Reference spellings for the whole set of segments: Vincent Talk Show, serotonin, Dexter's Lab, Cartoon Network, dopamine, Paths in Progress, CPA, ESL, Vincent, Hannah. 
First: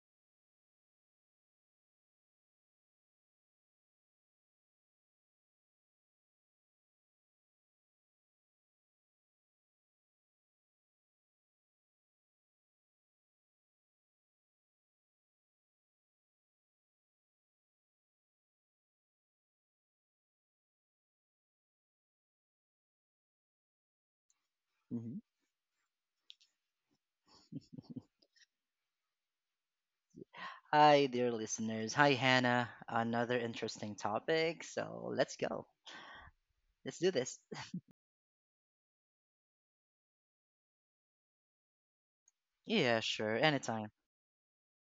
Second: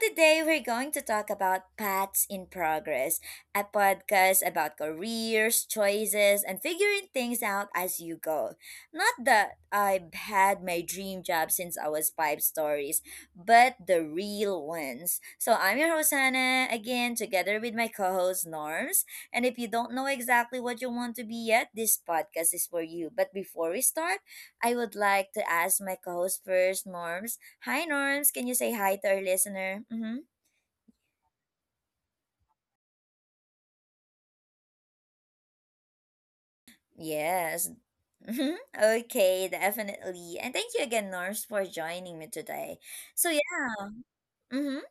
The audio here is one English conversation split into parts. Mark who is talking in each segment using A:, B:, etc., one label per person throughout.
A: today we're going to talk about Paths in Progress, a podcast about careers, choices, and figuring things out as you go. Not that I've had my dream job since I was five stories, but the real ones. So I'm your host Hannah again, together with my co-host Norms. And if you don't know exactly what you want to be yet, this podcast is for you. But before we start, I would
B: hmm
A: like to ask my co host first, Norms. Hi, Norms. Can you say hi to our listener? Mm-hmm.
B: Hi, dear listeners. Hi, Hannah. Another interesting topic. So let's go. Let's do this.
A: Yes. Mhm. Okay, definitely. And thank you again, Norms, for joining me today.
B: Yeah,
A: So,
B: sure. Anytime.
A: yeah. Mm-hmm.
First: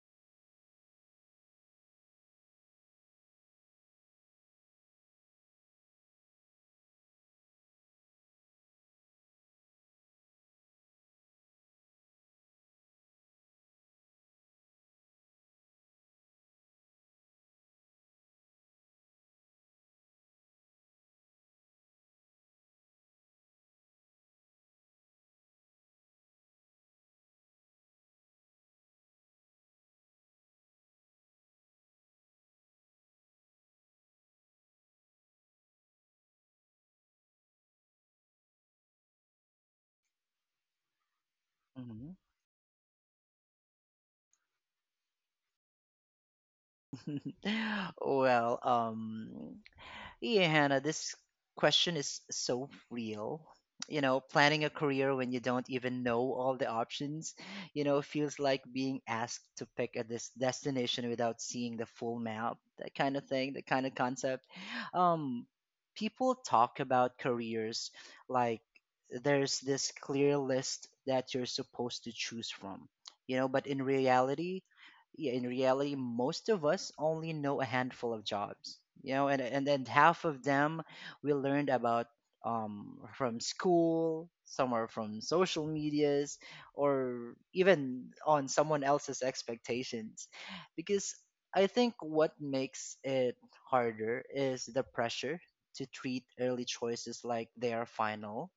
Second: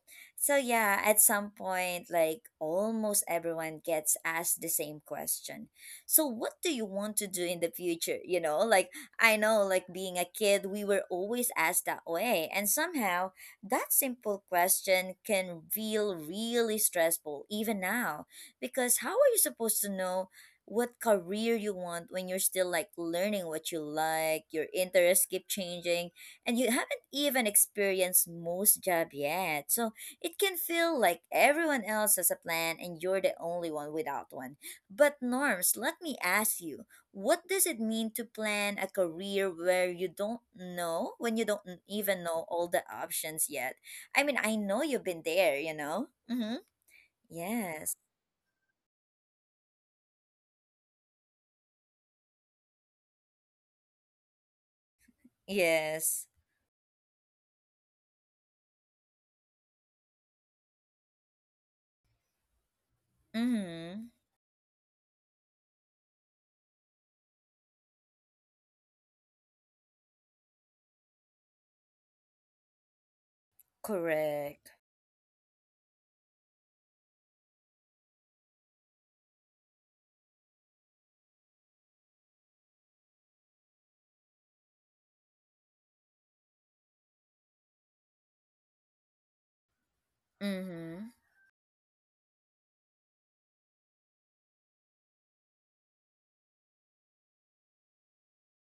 A: So yeah, at some point, like almost everyone gets asked the same question. So what do you want to do in the future? Like I know, like being a kid, we were always asked that way, and somehow that simple question can feel really stressful even now, because how are you supposed to know what career you want when you're still like learning what you like, your interests keep changing, and you even experience most job yet. So it can feel like everyone else has a plan and you're the only one without one. But Norms, let me ask you, what does it mean to plan a career where you don't know, when you don't
B: hmm
A: even know all the options yet? I mean, I know you've been there, you know? Mm-hmm. Yes.
B: well, yeah, Hannah, this question is so real. Planning a career when you don't even
A: Yes.
B: know all the options, feels like being asked to pick a destination without seeing the full map, that kind of thing, that kind of
A: Mm-hmm.
B: concept. Um, People talk about careers like there's this clear list that you're supposed to choose from, but in reality,
A: Correct.
B: yeah, in reality, most of us only know a handful of jobs, and then half of them we learned about from school, some are from social medias, or even on someone else's expectations,
A: Mm-hmm.
B: because I think what makes it harder is the pressure to treat early choices like they are final.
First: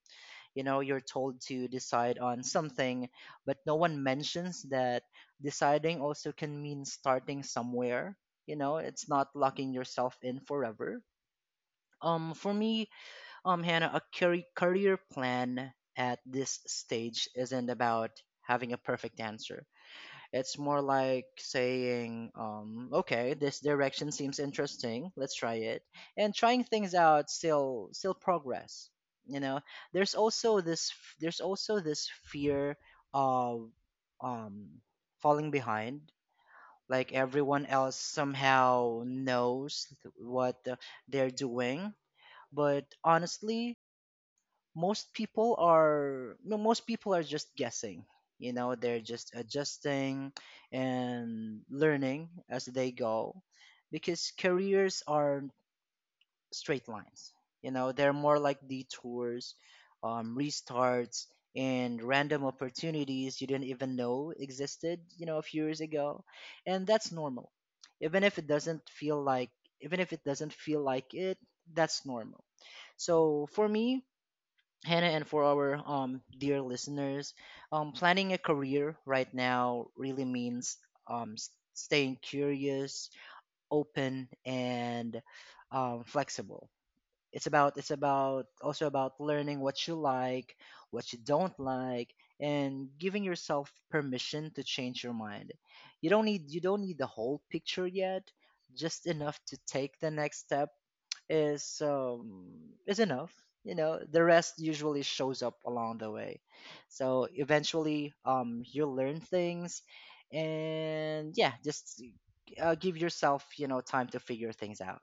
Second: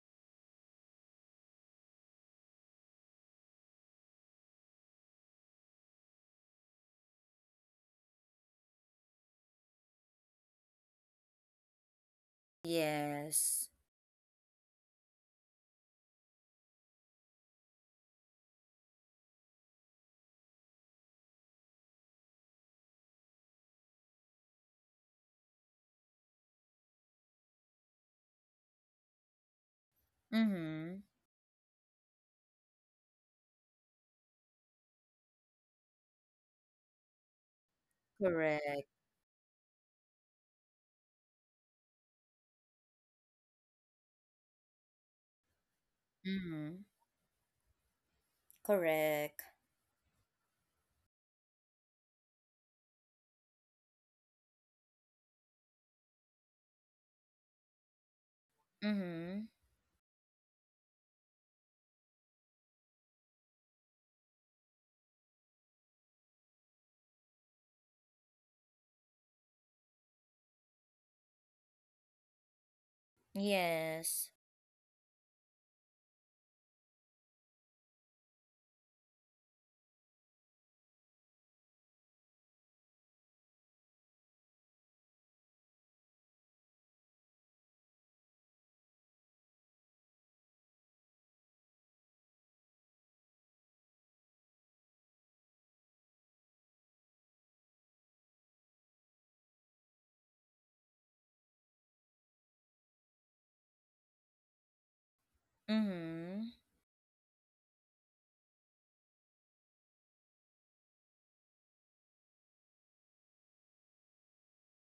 B: You're told to decide on something, but no one mentions that deciding also can mean starting somewhere. It's not locking yourself in forever. For me,
A: Yes.
B: Hannah, a career plan at this stage isn't about having a perfect answer. It's more like saying, okay, this direction seems interesting. Let's try it. And trying things out still progress. You know, there's also this
A: Mm-hmm.
B: f- there's also this fear of um falling behind. Like everyone else
A: Correct.
B: somehow knows what they're doing, but honestly, most people are no,
A: Mm-hmm.
B: most people are just guessing, they're just
A: Correct.
B: adjusting and learning as they go because careers aren't straight lines. They're more like
A: Mm-hmm.
B: detours, restarts, and random opportunities you didn't even know existed a few years ago. And that's normal. even if it doesn't feel like Even if it doesn't feel like it, that's normal. So for me,
A: Yes.
B: Hannah, and for our dear listeners, planning a career right now really means staying curious, open, and flexible. It's about also about learning what you like, what you don't like, and giving yourself permission to change your mind. You don't need the whole picture yet, just enough to take the next step is um is enough. The rest usually shows up along the way.
A: Mm-hmm.
B: So eventually, you learn things, and yeah, just give yourself time to figure things out.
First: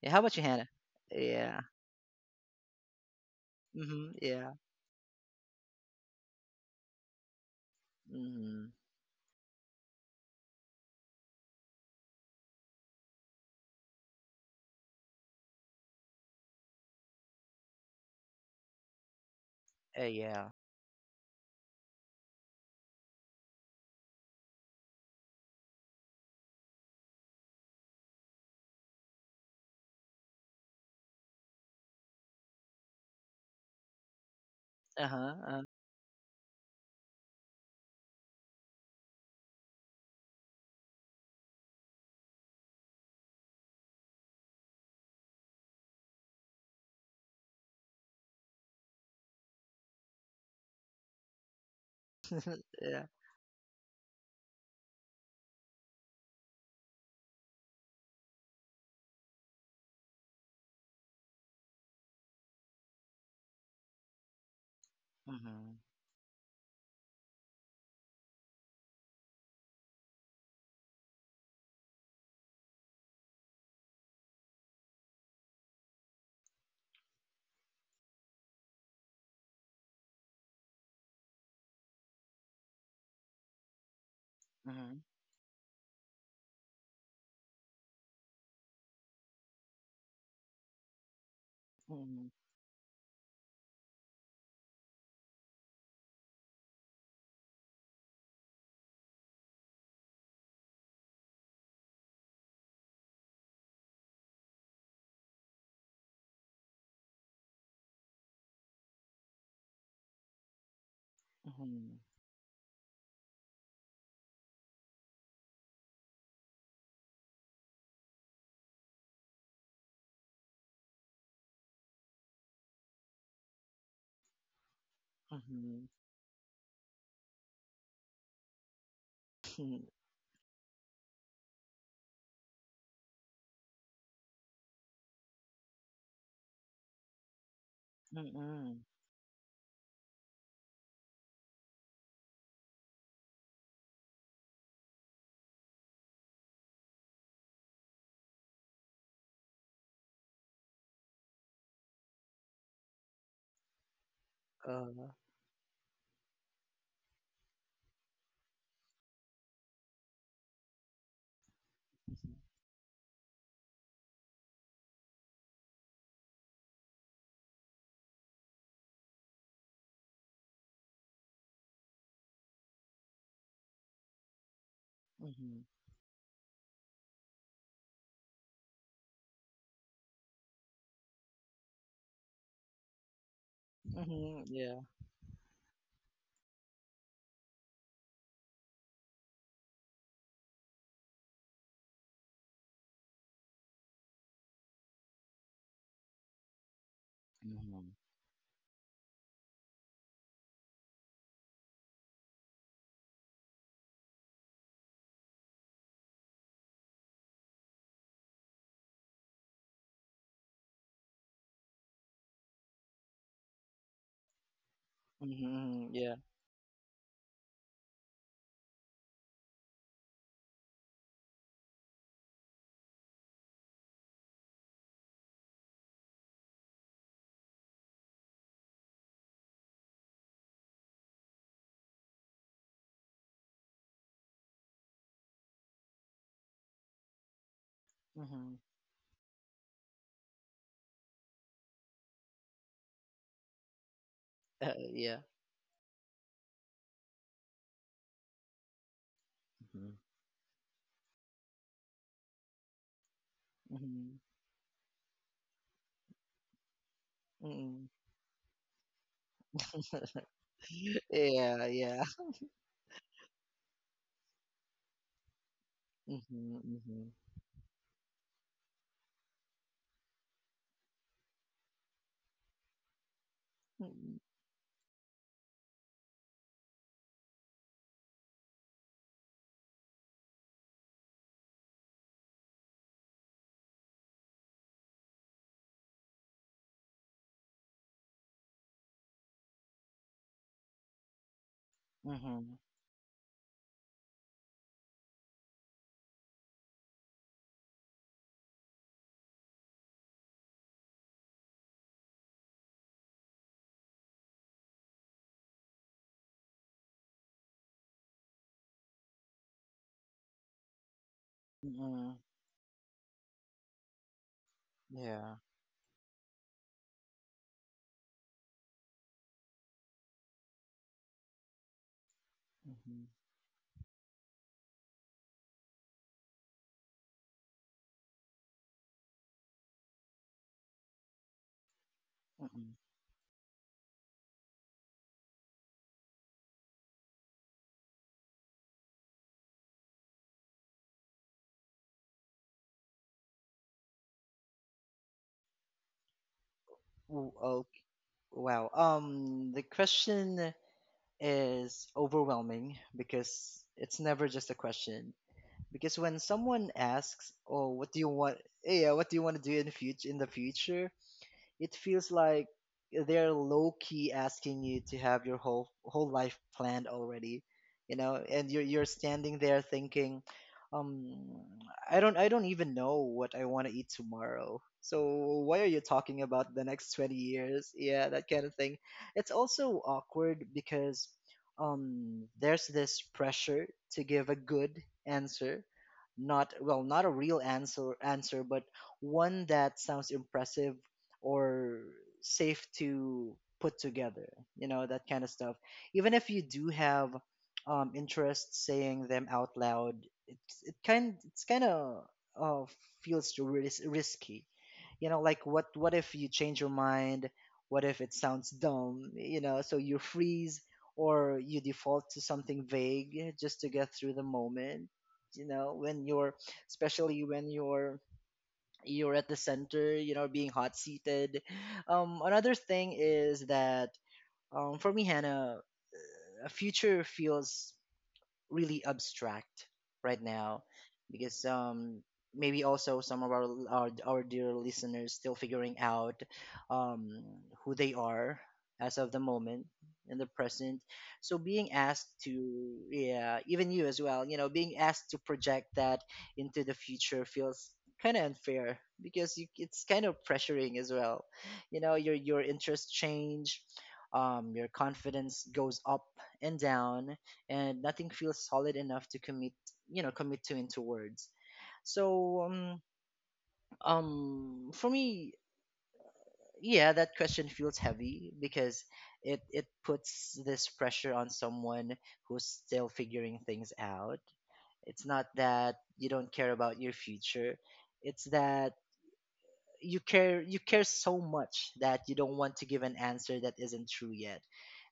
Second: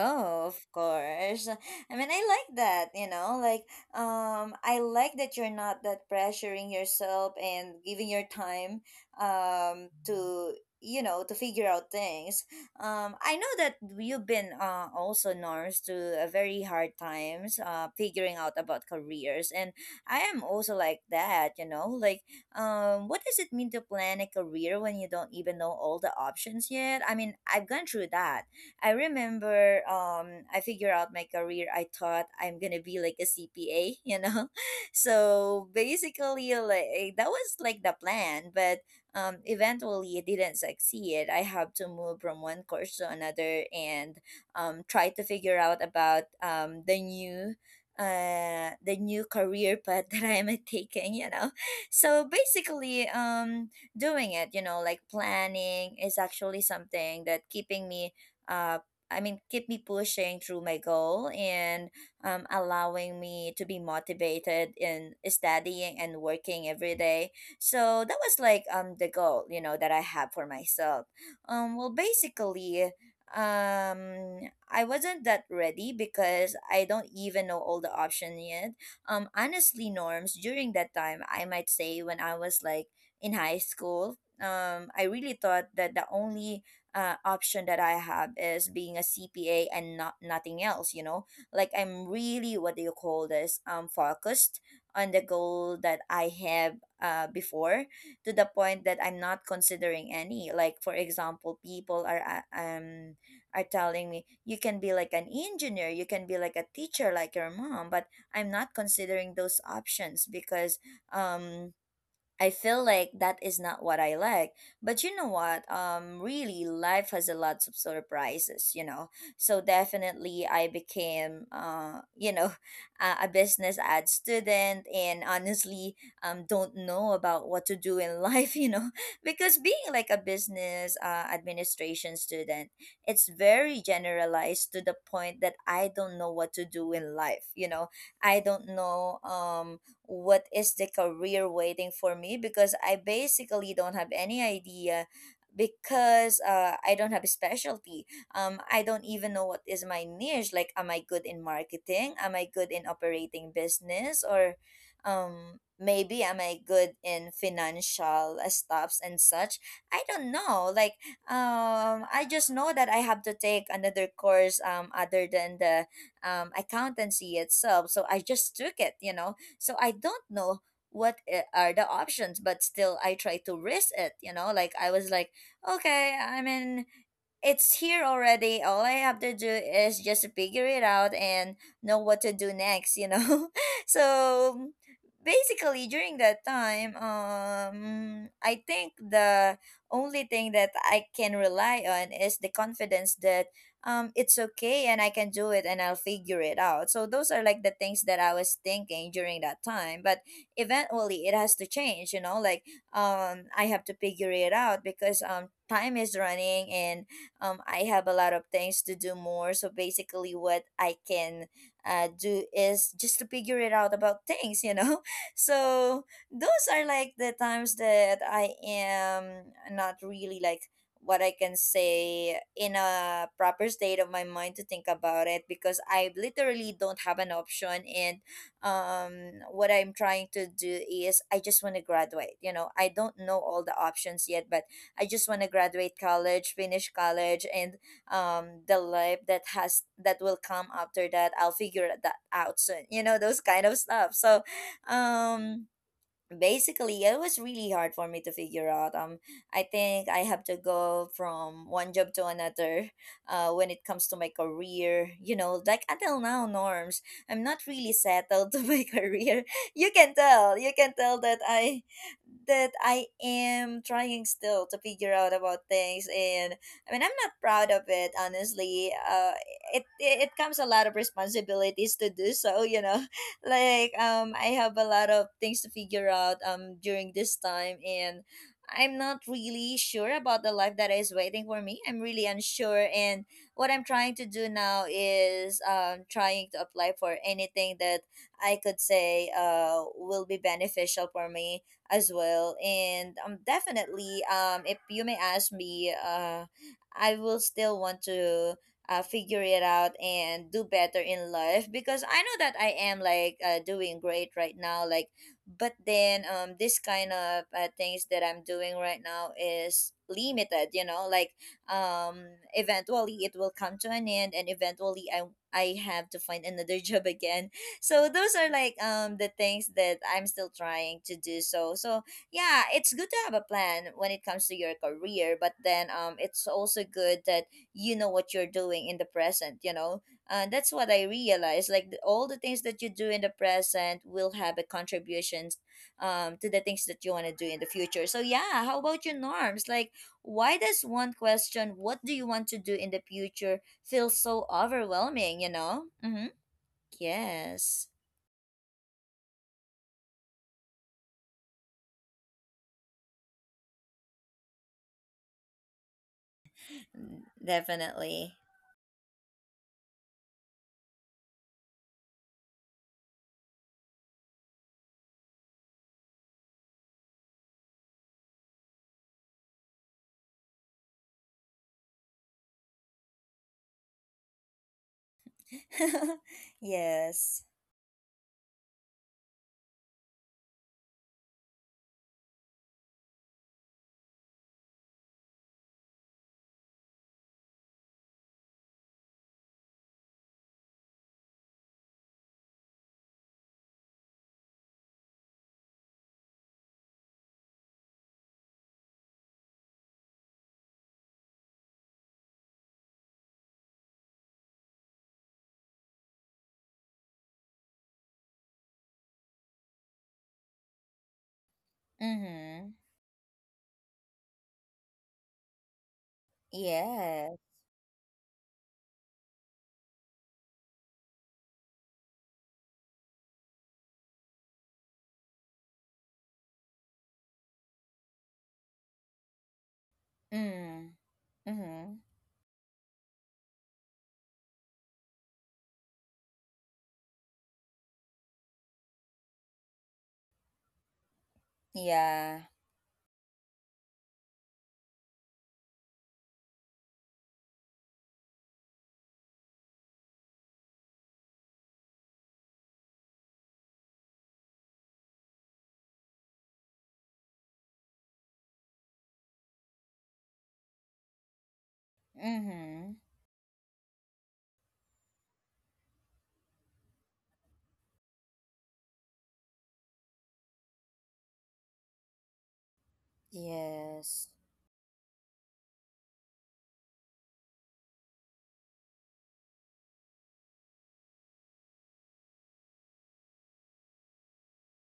B: Yeah, how about you,
A: of
B: Hannah?
A: course.
B: Yeah.
A: I mean, I like that, like
B: Mm-hmm. Yeah.
A: I like that you're not that pressuring yourself and giving your
B: Mm-hmm.
A: time um to to figure out things. I know that you've been also Norms to a very hard times figuring out about careers. And I am
B: Yeah.
A: also like that, like what does it mean to plan a career when you don't even know all the options yet? I mean, I've gone through that. I remember I figured out my career. I thought I'm gonna be like a CPA, you know.
B: Uh-huh.
A: So basically, like that was like the plan, but eventually it didn't succeed. I have to move from one course to another, and try to figure out about the new the new career path that I am taking, you know. So
B: Yeah.
A: basically, doing it, like planning is actually something that keeping me uh, I mean, keep me pushing through my goal, and allowing me to be motivated in
B: Mm-hmm.
A: studying and working every day. So that was like the goal, you know, that I have for myself. Well, basically, I wasn't that ready because I don't even know all the option yet. Honestly, Norms, during that time, I might say when I was like in high school. I really thought that the only option that I have is being a CPA and not nothing else. You know, like I'm
B: Mm-hmm.
A: really, what do you call this? Focused on the goal that I have before, to the point that I'm not considering any. Like for example, people are telling me you can be like an engineer, you can be like a teacher, like your mom, but I'm not considering those options because um
B: Mm-hmm.
A: I feel like that is not what I like. But you know what? Really, life has a lot of surprises, you know. So definitely, I became, a business ad student, and
B: Mm-hmm.
A: honestly, don't know about what to do in life, you know, because
B: Mm-hmm.
A: being like a business administration student, it's very generalized to the point that I don't know what to do in life, you know.
B: Mm-hmm.
A: I don't
B: Mm-hmm.
A: know, what is the career waiting for me because I basically don't have any idea because I don't have a specialty. I don't even know what is my niche. Like, am I good in marketing? Am I good in operating business? Or
B: uh,
A: maybe am I good in financial stuffs and such? I don't know. Like, I just know that I have to take another course, other than the accountancy itself. So I just took it, so I don't know what are the options, but still I try to risk it, you know? Like I was like,
B: mm-hmm.
A: okay, I'm in. It's here already. All I have to do is just figure it out and know what to do next, you know?
B: Mm-hmm. Mm-hmm,
A: So
B: yeah.
A: basically during that time, I think the only thing that I can rely on is the confidence that it's okay and I can do it and I'll figure it out. So those are like the
B: Mm-hmm.
A: things that I was thinking during that time. But eventually it has to change, you know, like I have to figure it out because time is running, and I have a lot of things to do more. So basically, what I can do is just to figure it out about things, you know?
B: Mm-hmm.
A: So
B: Yeah.
A: those are like the times that I am not really like what I can say in a proper state of my mind to think about it because I literally don't have an option, and what I'm trying to do is I just want to graduate, I don't know all the options yet, but I just want to graduate college, finish college, and
B: Mhm.
A: the life that has that will come after that, I'll figure that out soon. You know those kind of stuff. So,
B: Yeah.
A: um, basically it was really hard for me to figure out. I
B: Mhm.
A: think I have to go from one job to another when it comes to
B: Mhm.
A: my career, like until now, Norms, I'm not
B: Mm.
A: really settled to my career. you can tell you can tell that
B: Yeah,
A: i
B: yeah.
A: that i am trying still to figure out about things, and
B: Mhm.
A: I mean,
B: Mhm.
A: I'm not proud of it, honestly. It comes a lot of responsibilities to do so. Like
B: Mm.
A: I have a lot of things to figure out during this time, and I'm not really sure about the life that is waiting for me. I'm really unsure, and what I'm trying to do now is trying to apply for anything that I could say will be beneficial for me as well.
B: Mhm.
A: And definitely, if you may ask me, I will still want to figure it out and do better in life because I know that I am like, doing great right now. Like, but then this kind of things that I'm doing right now is limited, like
B: Mm.
A: um eventually it will come to an end, and eventually i
B: Yeah.
A: i have to find another job again. So those are like the things that I'm still trying to do. So, yeah, it's
B: Mhm.
A: good to have a plan when it comes to your career, but then it's also good that you know what you're doing in the present. And that's what I realized, like all the things
B: Mm.
A: that you do in the present will have a contributions to the things that you want to do in the future. So yeah, how about your, Norms? Like, why does one question, "what do you want to do in the future" feel so overwhelming, you know? Mm-hmm.
B: Ooh. Oh,
A: Yes.
B: wow. The question is overwhelming because it's never just a question. Because when someone
A: Mm,
B: asks, "Oh, what do you want?"
A: definitely.
B: Yeah, what do you want to do in the future? In the future, it feels like they're low key asking you to have your whole whole life planned already, and you're standing there thinking, um, I don't even know what I want to eat tomorrow. So why are you talking about the next 20
A: Yes.
B: years? Yeah, that kind of thing. It's also awkward because there's this pressure to give a good answer, not, well, not a real answer, but one that sounds impressive or safe to put together. That kind of stuff. Even if you do have interest, saying them out loud, it's kind of, uh, feels risky. Like, what if you change your mind, what if it sounds dumb? So you freeze, or you default to something
A: Mm-hmm.
B: vague just to get through the moment, you know when you're especially
A: Yeah.
B: when you're at the center, you know, being hot seated. Another thing is that for me, Hannah, a future feels really abstract right now,
A: Mm.
B: because
A: Mm-hmm.
B: maybe also some of our our dear listeners still figuring out um who they are as of the moment, in the present. So being asked
A: Yeah.
B: to, yeah, even you as well, being asked to project that into the future feels kind of unfair, because it's kind of pressuring as well. Your interests change, your confidence goes up and down, and nothing feels solid enough to commit, to into words. So,
A: Mm-hmm.
B: for me, yeah, that question feels heavy because it puts this pressure on someone who's still figuring things out.
A: Yes.
B: It's not that you don't care about your future, it's that you care so much that you don't want to give an answer that isn't true yet.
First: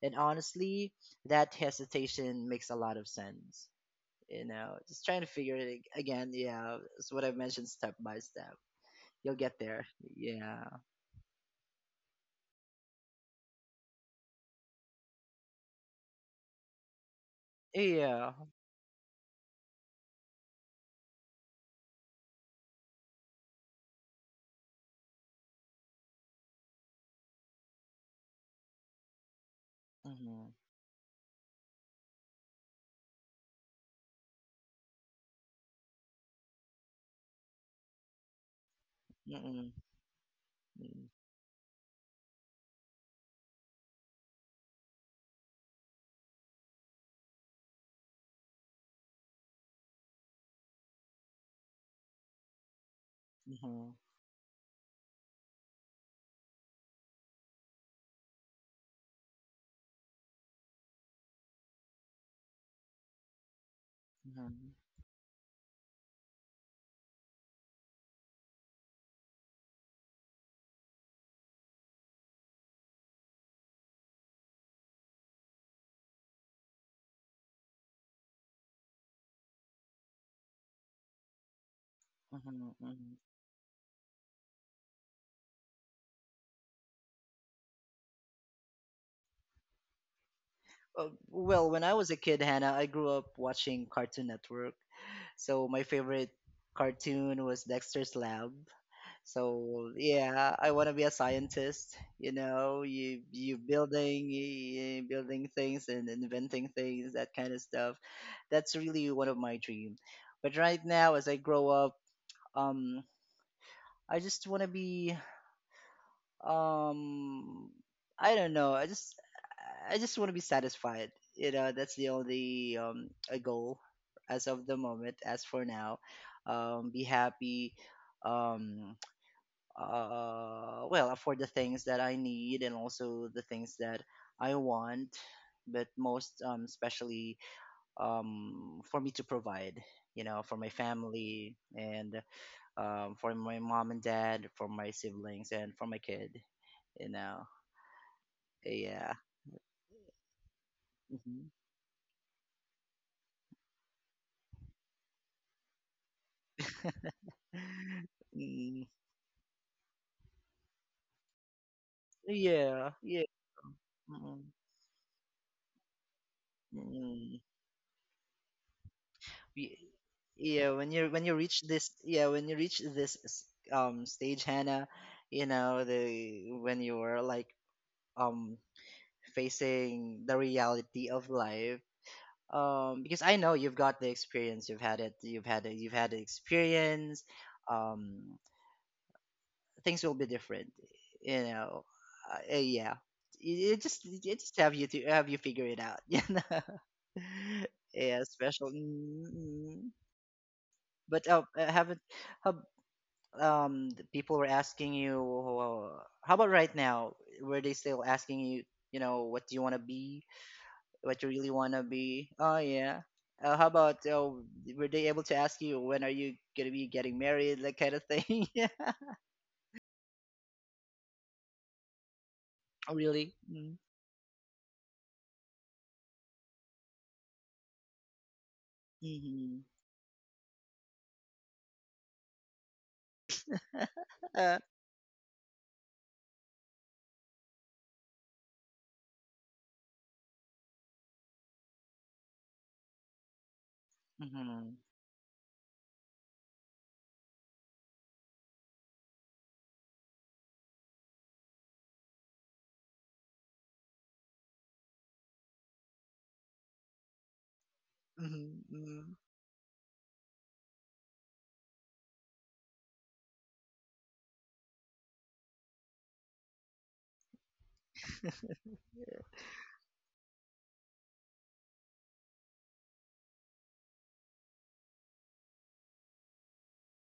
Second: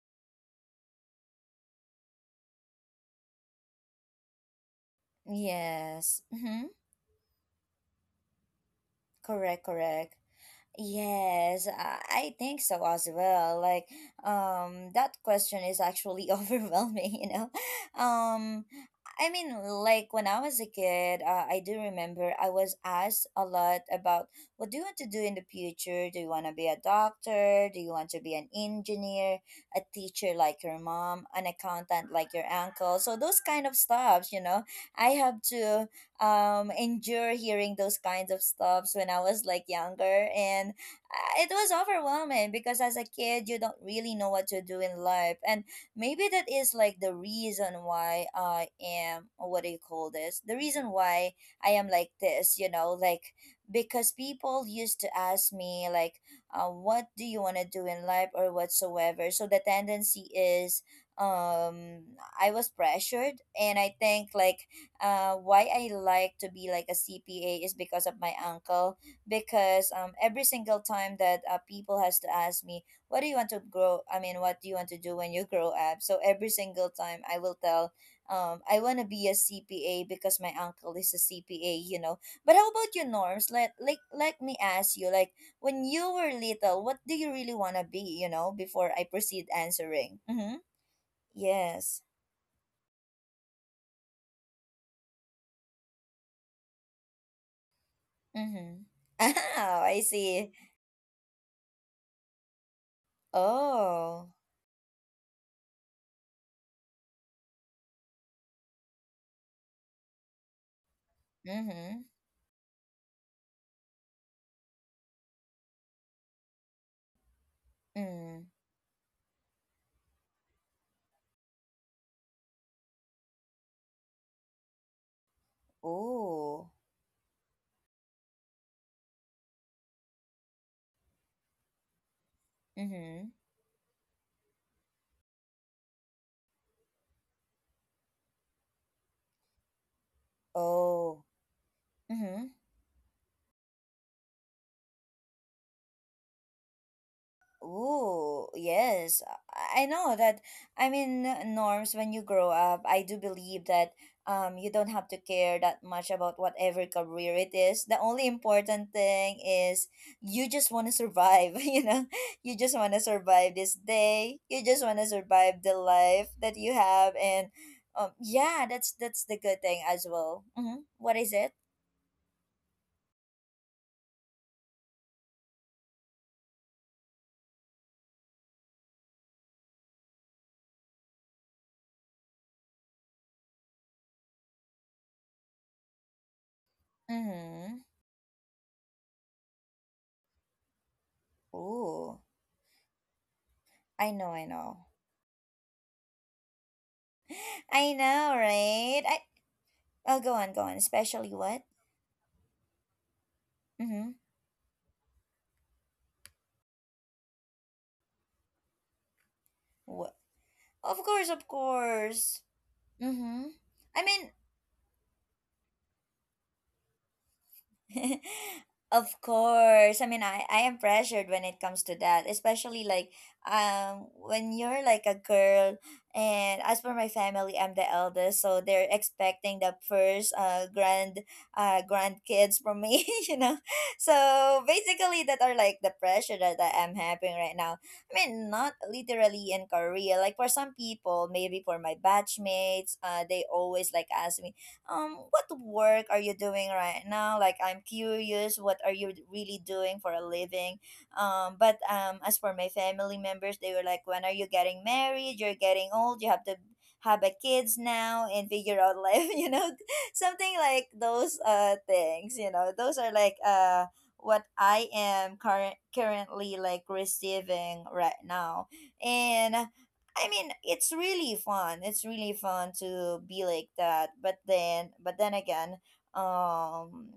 B: And honestly, that hesitation makes a lot of sense. Just trying to figure it
A: Yes.
B: again,
A: Mm-hmm.
B: yeah, it's what I've mentioned. Step by step, you'll get
A: Correct,
B: there.
A: correct.
B: Yeah,
A: Yes, I think so as well. Like, that question is actually overwhelming, you know?
B: yeah.
A: Um, I mean, like when I was a kid, I do remember I was asked a lot about what do you want to do in the future? Do you want to be a doctor? Do you want to be an engineer, a teacher
B: Mm-hmm.
A: like your mom, an accountant like your uncle? So those kind of stuffs, you know? I have to endure hearing those kinds of stuffs when I was like
B: Mm-hmm.
A: younger, and it was overwhelming because as a kid you don't really know what to do in life, and maybe that is like the reason why I am, or what do you call this, the reason why I am like this, like
B: hmm
A: because people used to ask me like, what do you want to do in life or whatsoever. So the tendency is, um I was pressured. And I think like,
B: hmm
A: why I like to be like a CPA is because of my uncle. Because every single time that people has to ask me, "What do you want to grow? I mean, what do you want to do when you grow up?" So every single time I will tell, I want to be a CPA because my uncle is a CPA. You know. But how about you,
B: hmm
A: Norms? Let me ask you, like when you were little, what do you really want to be? You know, before I proceed answering. Mm-hmm.
B: Well, when I
A: Yes.
B: was a kid, Hannah, I grew up watching Cartoon Network. So my favorite cartoon was Dexter's Lab.
A: Mm-hmm. Oh,
B: So,
A: I see.
B: yeah, I want to be a scientist.
A: Oh.
B: You building things and inventing things, that kind of stuff. That's really one of my dream. But right now, as I grow up,
A: Mhm.
B: um, I just want to be, um, I
A: Mm.
B: don't know. I just, want to be satisfied. That's the only a goal as of the moment. As for now,
A: Ooh.
B: be happy. Um, well, for the things that I need, and
A: Mhm.
B: also the things that I want, but most especially, for me to provide, for my
A: Oh.
B: family, and
A: Mhm.
B: for my mom and dad, for my siblings, and for my kid, you know
A: Oh,
B: yeah.
A: yes. I know that. I mean,
B: Mhm.
A: norms when you grow up, I do believe that you don't have to care that much about whatever career it is. The only
B: Mm,
A: important thing is you just want to survive, you know. You just
B: yeah,
A: want to
B: yeah.
A: survive this day.
B: Mm,
A: You just want to survive the life that you have
B: mm.
A: and yeah, that's the good
B: Y-
A: thing as well.
B: yeah,
A: Mm-hmm.
B: when you
A: What
B: when
A: is
B: you
A: it?
B: reach this, yeah, when you reach this stage, Hannah, you know the when you're like, um facing the reality of life, because I know you've got the experience, you've had it, you've had the experience.
A: Mhm.
B: um Things will be different, you know.
A: Ooh.
B: Yeah, it just
A: I know, I know.
B: have you figure it out.
A: I
B: Yeah,
A: know,
B: special.
A: right?
B: Mm, mm.
A: Oh, go on, go on.
B: But
A: Especially what?
B: haven't, how, the
A: Mm-hmm.
B: people were asking you, how about right now, were they still asking you, you know what do you want to
A: What?
B: be,
A: Of
B: what
A: course,
B: you
A: of
B: really want to be?
A: course.
B: Oh, yeah.
A: Mm-hmm.
B: How
A: I
B: about,
A: mean,
B: were they able to ask you when are you gonna be getting married, that kind of thing? Yeah.
A: of course. I mean, I am pressured when it comes to that, especially
B: Oh,
A: like
B: really. Mm-hmm.
A: when you're like a girl, and as for my family, I'm the eldest, so they're expecting
B: Mm-hmm.
A: the first grand grandkids from me, you know. So
B: Uh,
A: basically that are like the pressure that I am having right now. I mean, not literally in Korea. Like for some people, maybe for my batchmates, they always like ask me,
B: mm-hmm.
A: what work are you doing right now, like I'm curious, what are you really doing for a living? But As for my family members, they were like, when are you getting married? You're getting old, you have to have a kids now and
B: Mm-hmm.
A: figure out
B: Mm-hmm.
A: life, you know, something like those things, you know, those are like what I am currently like receiving right now. And I mean, it's really fun. It's really fun to be like that. But then again, um,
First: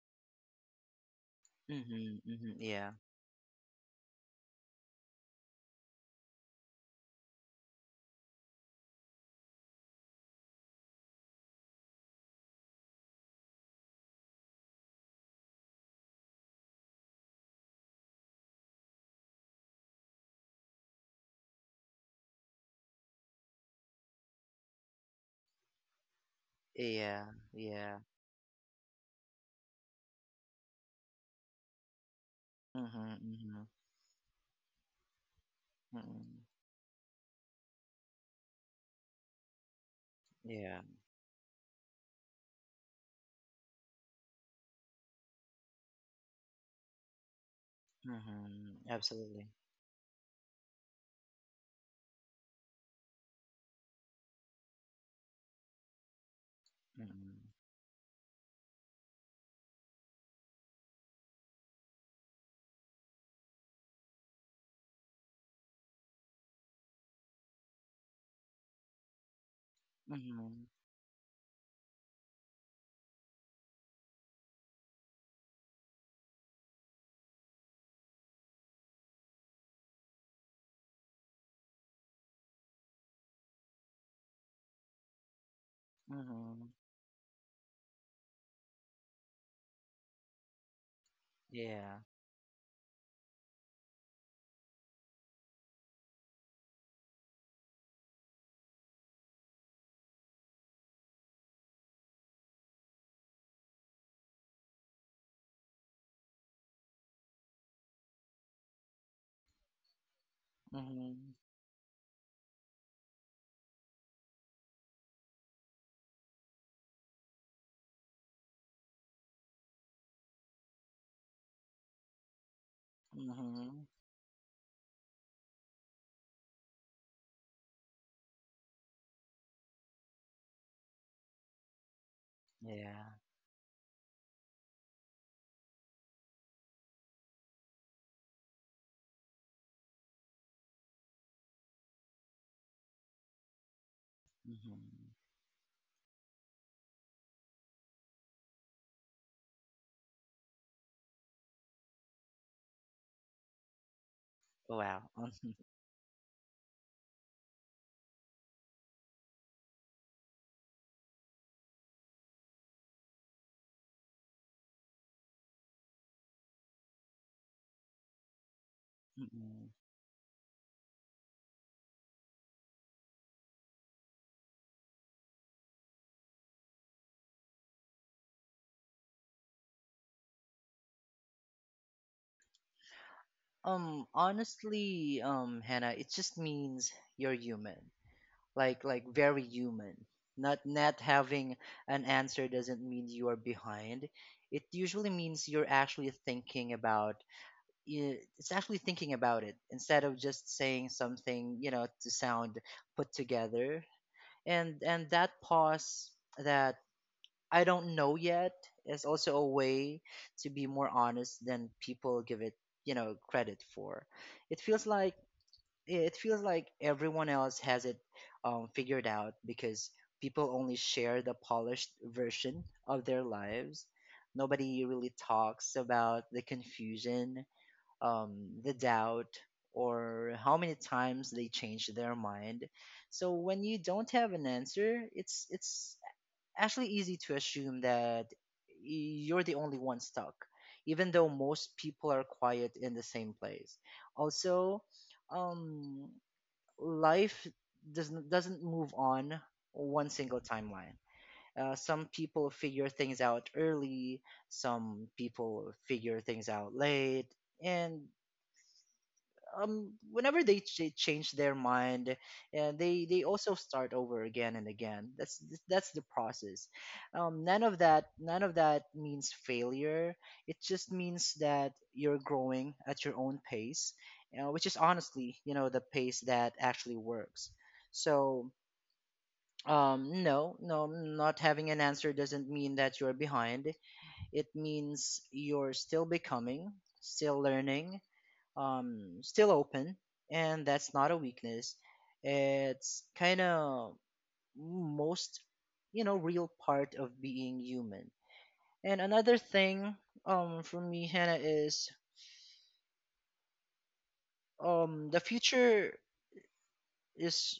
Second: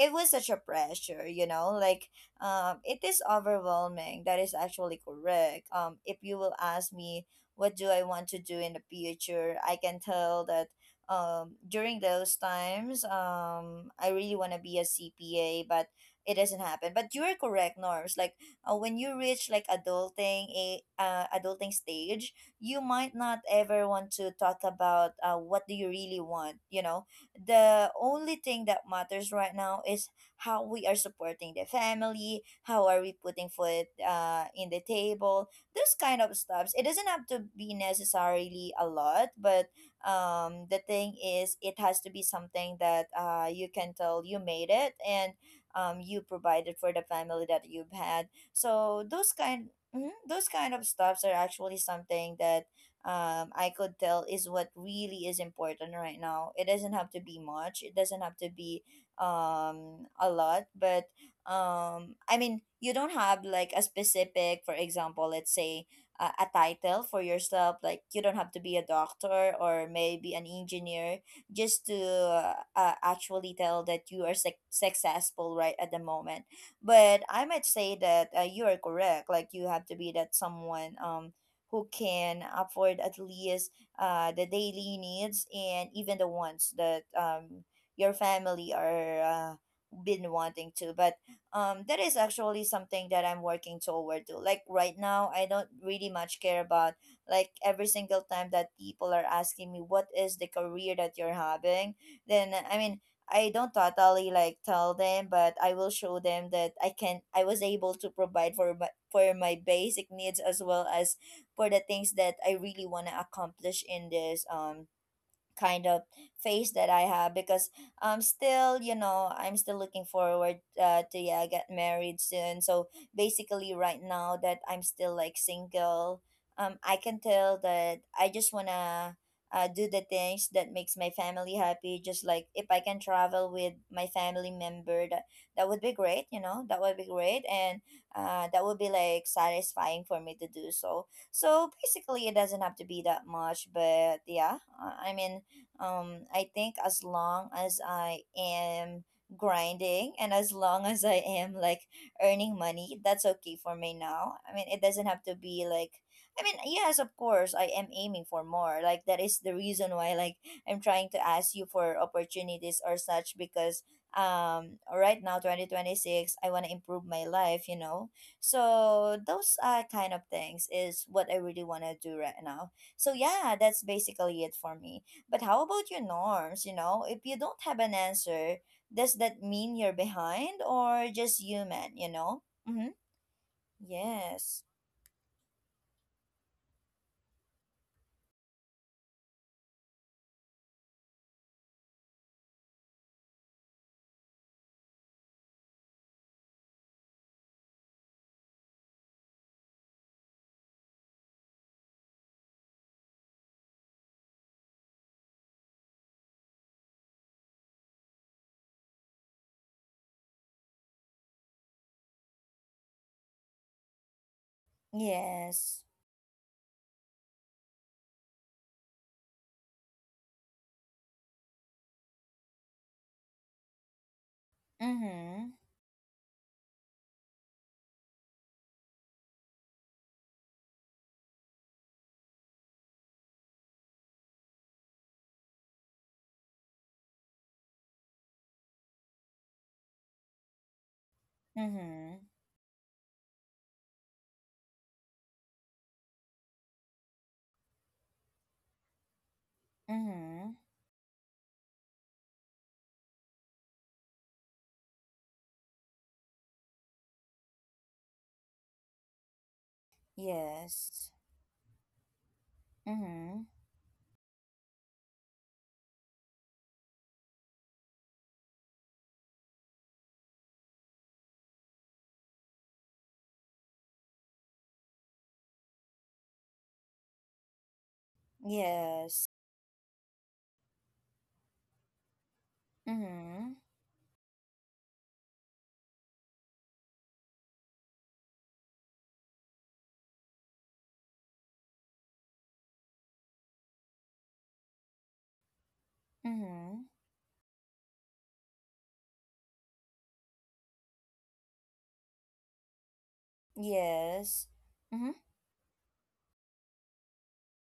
A: it was such a pressure, you know. Like,
B: Mm-hmm. Mm-hmm. Yeah,
A: it is overwhelming. That is actually correct. If you will ask me, what do I want to do in the future? I can tell that. During those times, I really want to be a CPA, but it doesn't happen. But you are correct, Norms. Like when you reach like adulting a adulting stage, you might not ever want to talk about what do you really want. You know,
B: yeah,
A: the
B: yeah.
A: only thing that matters right now is how we are supporting the family, how are we
B: Mm-hmm.
A: putting
B: Mm-hmm.
A: food in the table, this kind of
B: Mm-hmm.
A: stuff. It doesn't have to be necessarily a lot, but the
B: Yeah.
A: thing is, it has to be something that you can tell you made it, and you provided for the family that you've had,
B: Mm-hmm.
A: so those
B: Absolutely.
A: kind, mhm, those kind of stuffs are actually something that I could tell is what really is important right now. It doesn't have to be
B: Mm-hmm.
A: much. It doesn't have to be a lot, but I mean, you don't have like a specific, for example, let's say a title for yourself. Like you don't have to be a doctor or maybe an
B: Mm-hmm.
A: engineer just to actually tell that you are successful right at the moment, but I might say that you are correct. Like you have to be that someone who can afford at least the daily needs and even the ones
B: Mhm.
A: that your family are been wanting to. But that
B: Yeah.
A: is actually something that I'm working toward to. Like right now, I don't really much care about like every single time that people are asking me what is the career that you're having, then. I don't totally like tell them, but I will show them that I was able to provide for my basic needs, as well as
B: Mhm.
A: for the things that I really want to accomplish in this kind of phase that I have, because I'm still, you know, I'm still looking forward to yeah get married soon. So basically,
B: Mhm.
A: right now that I'm still like single, I can tell that I just wanna do the things that makes my family happy. Just like if I can
B: Yeah.
A: travel with my family member, that would be great. You know, that would be great, and that would be like satisfying for me to do so. So basically, it doesn't have to be that much, but yeah,
B: Mhm.
A: I mean, I think as long as I am grinding and as long as I am like earning money, that's okay for me now. I mean, it doesn't
B: Wow.
A: have to
B: Mhm.
A: be like, I mean, yes, of course, I am aiming for more. Like that is the reason why like I'm trying to ask you for opportunities or such, because right now 2026, I want to improve my life, you know. So those
B: Mhm.
A: kind of things is what I really want to do right now. So yeah, that's basically it for me. But how about your norms? You know, if you don't have an answer, does that mean you're behind or just human? You know? Mm-hmm. Yes.
B: Honestly, Hannah, it just means you're human. Like very human. Not having an answer doesn't mean you are behind. It usually means you're actually thinking about. It's actually thinking about it instead of just saying something, to sound put together. And that pause, that I don't know yet, is also a way to be more honest than people give it, credit for. It feels like
A: Yes.
B: it feels like everyone else has it figured out because people only share the polished version of their lives. Nobody really
A: Mm-hmm.
B: talks about the confusion, the doubt, or how many times they change their mind. So when you don't have an answer, it's actually easy to assume that you're the only one stuck, even though most people
A: Mm-hmm.
B: are quiet in the same place. Also, um, life doesn't move on one single
A: Mm-hmm.
B: timeline. Some people figure things out early, some people figure things out late, and whenever they
A: Yes.
B: change their mind, and they
A: Mm-hmm.
B: also start over again and again. That's the process. None of that means failure, it just means that you're growing at your own pace, which is honestly, the pace that actually works. So,
A: Yes.
B: no, no, not having an answer doesn't mean that you're
A: Mm-hmm.
B: behind. It means you're still becoming, still learning, still open, and that's not a weakness. It's kind of most, real
A: Mm-hmm.
B: part of being human. And another thing, for me, Hannah, is,
A: Yes. Mm-hmm.
B: the future is,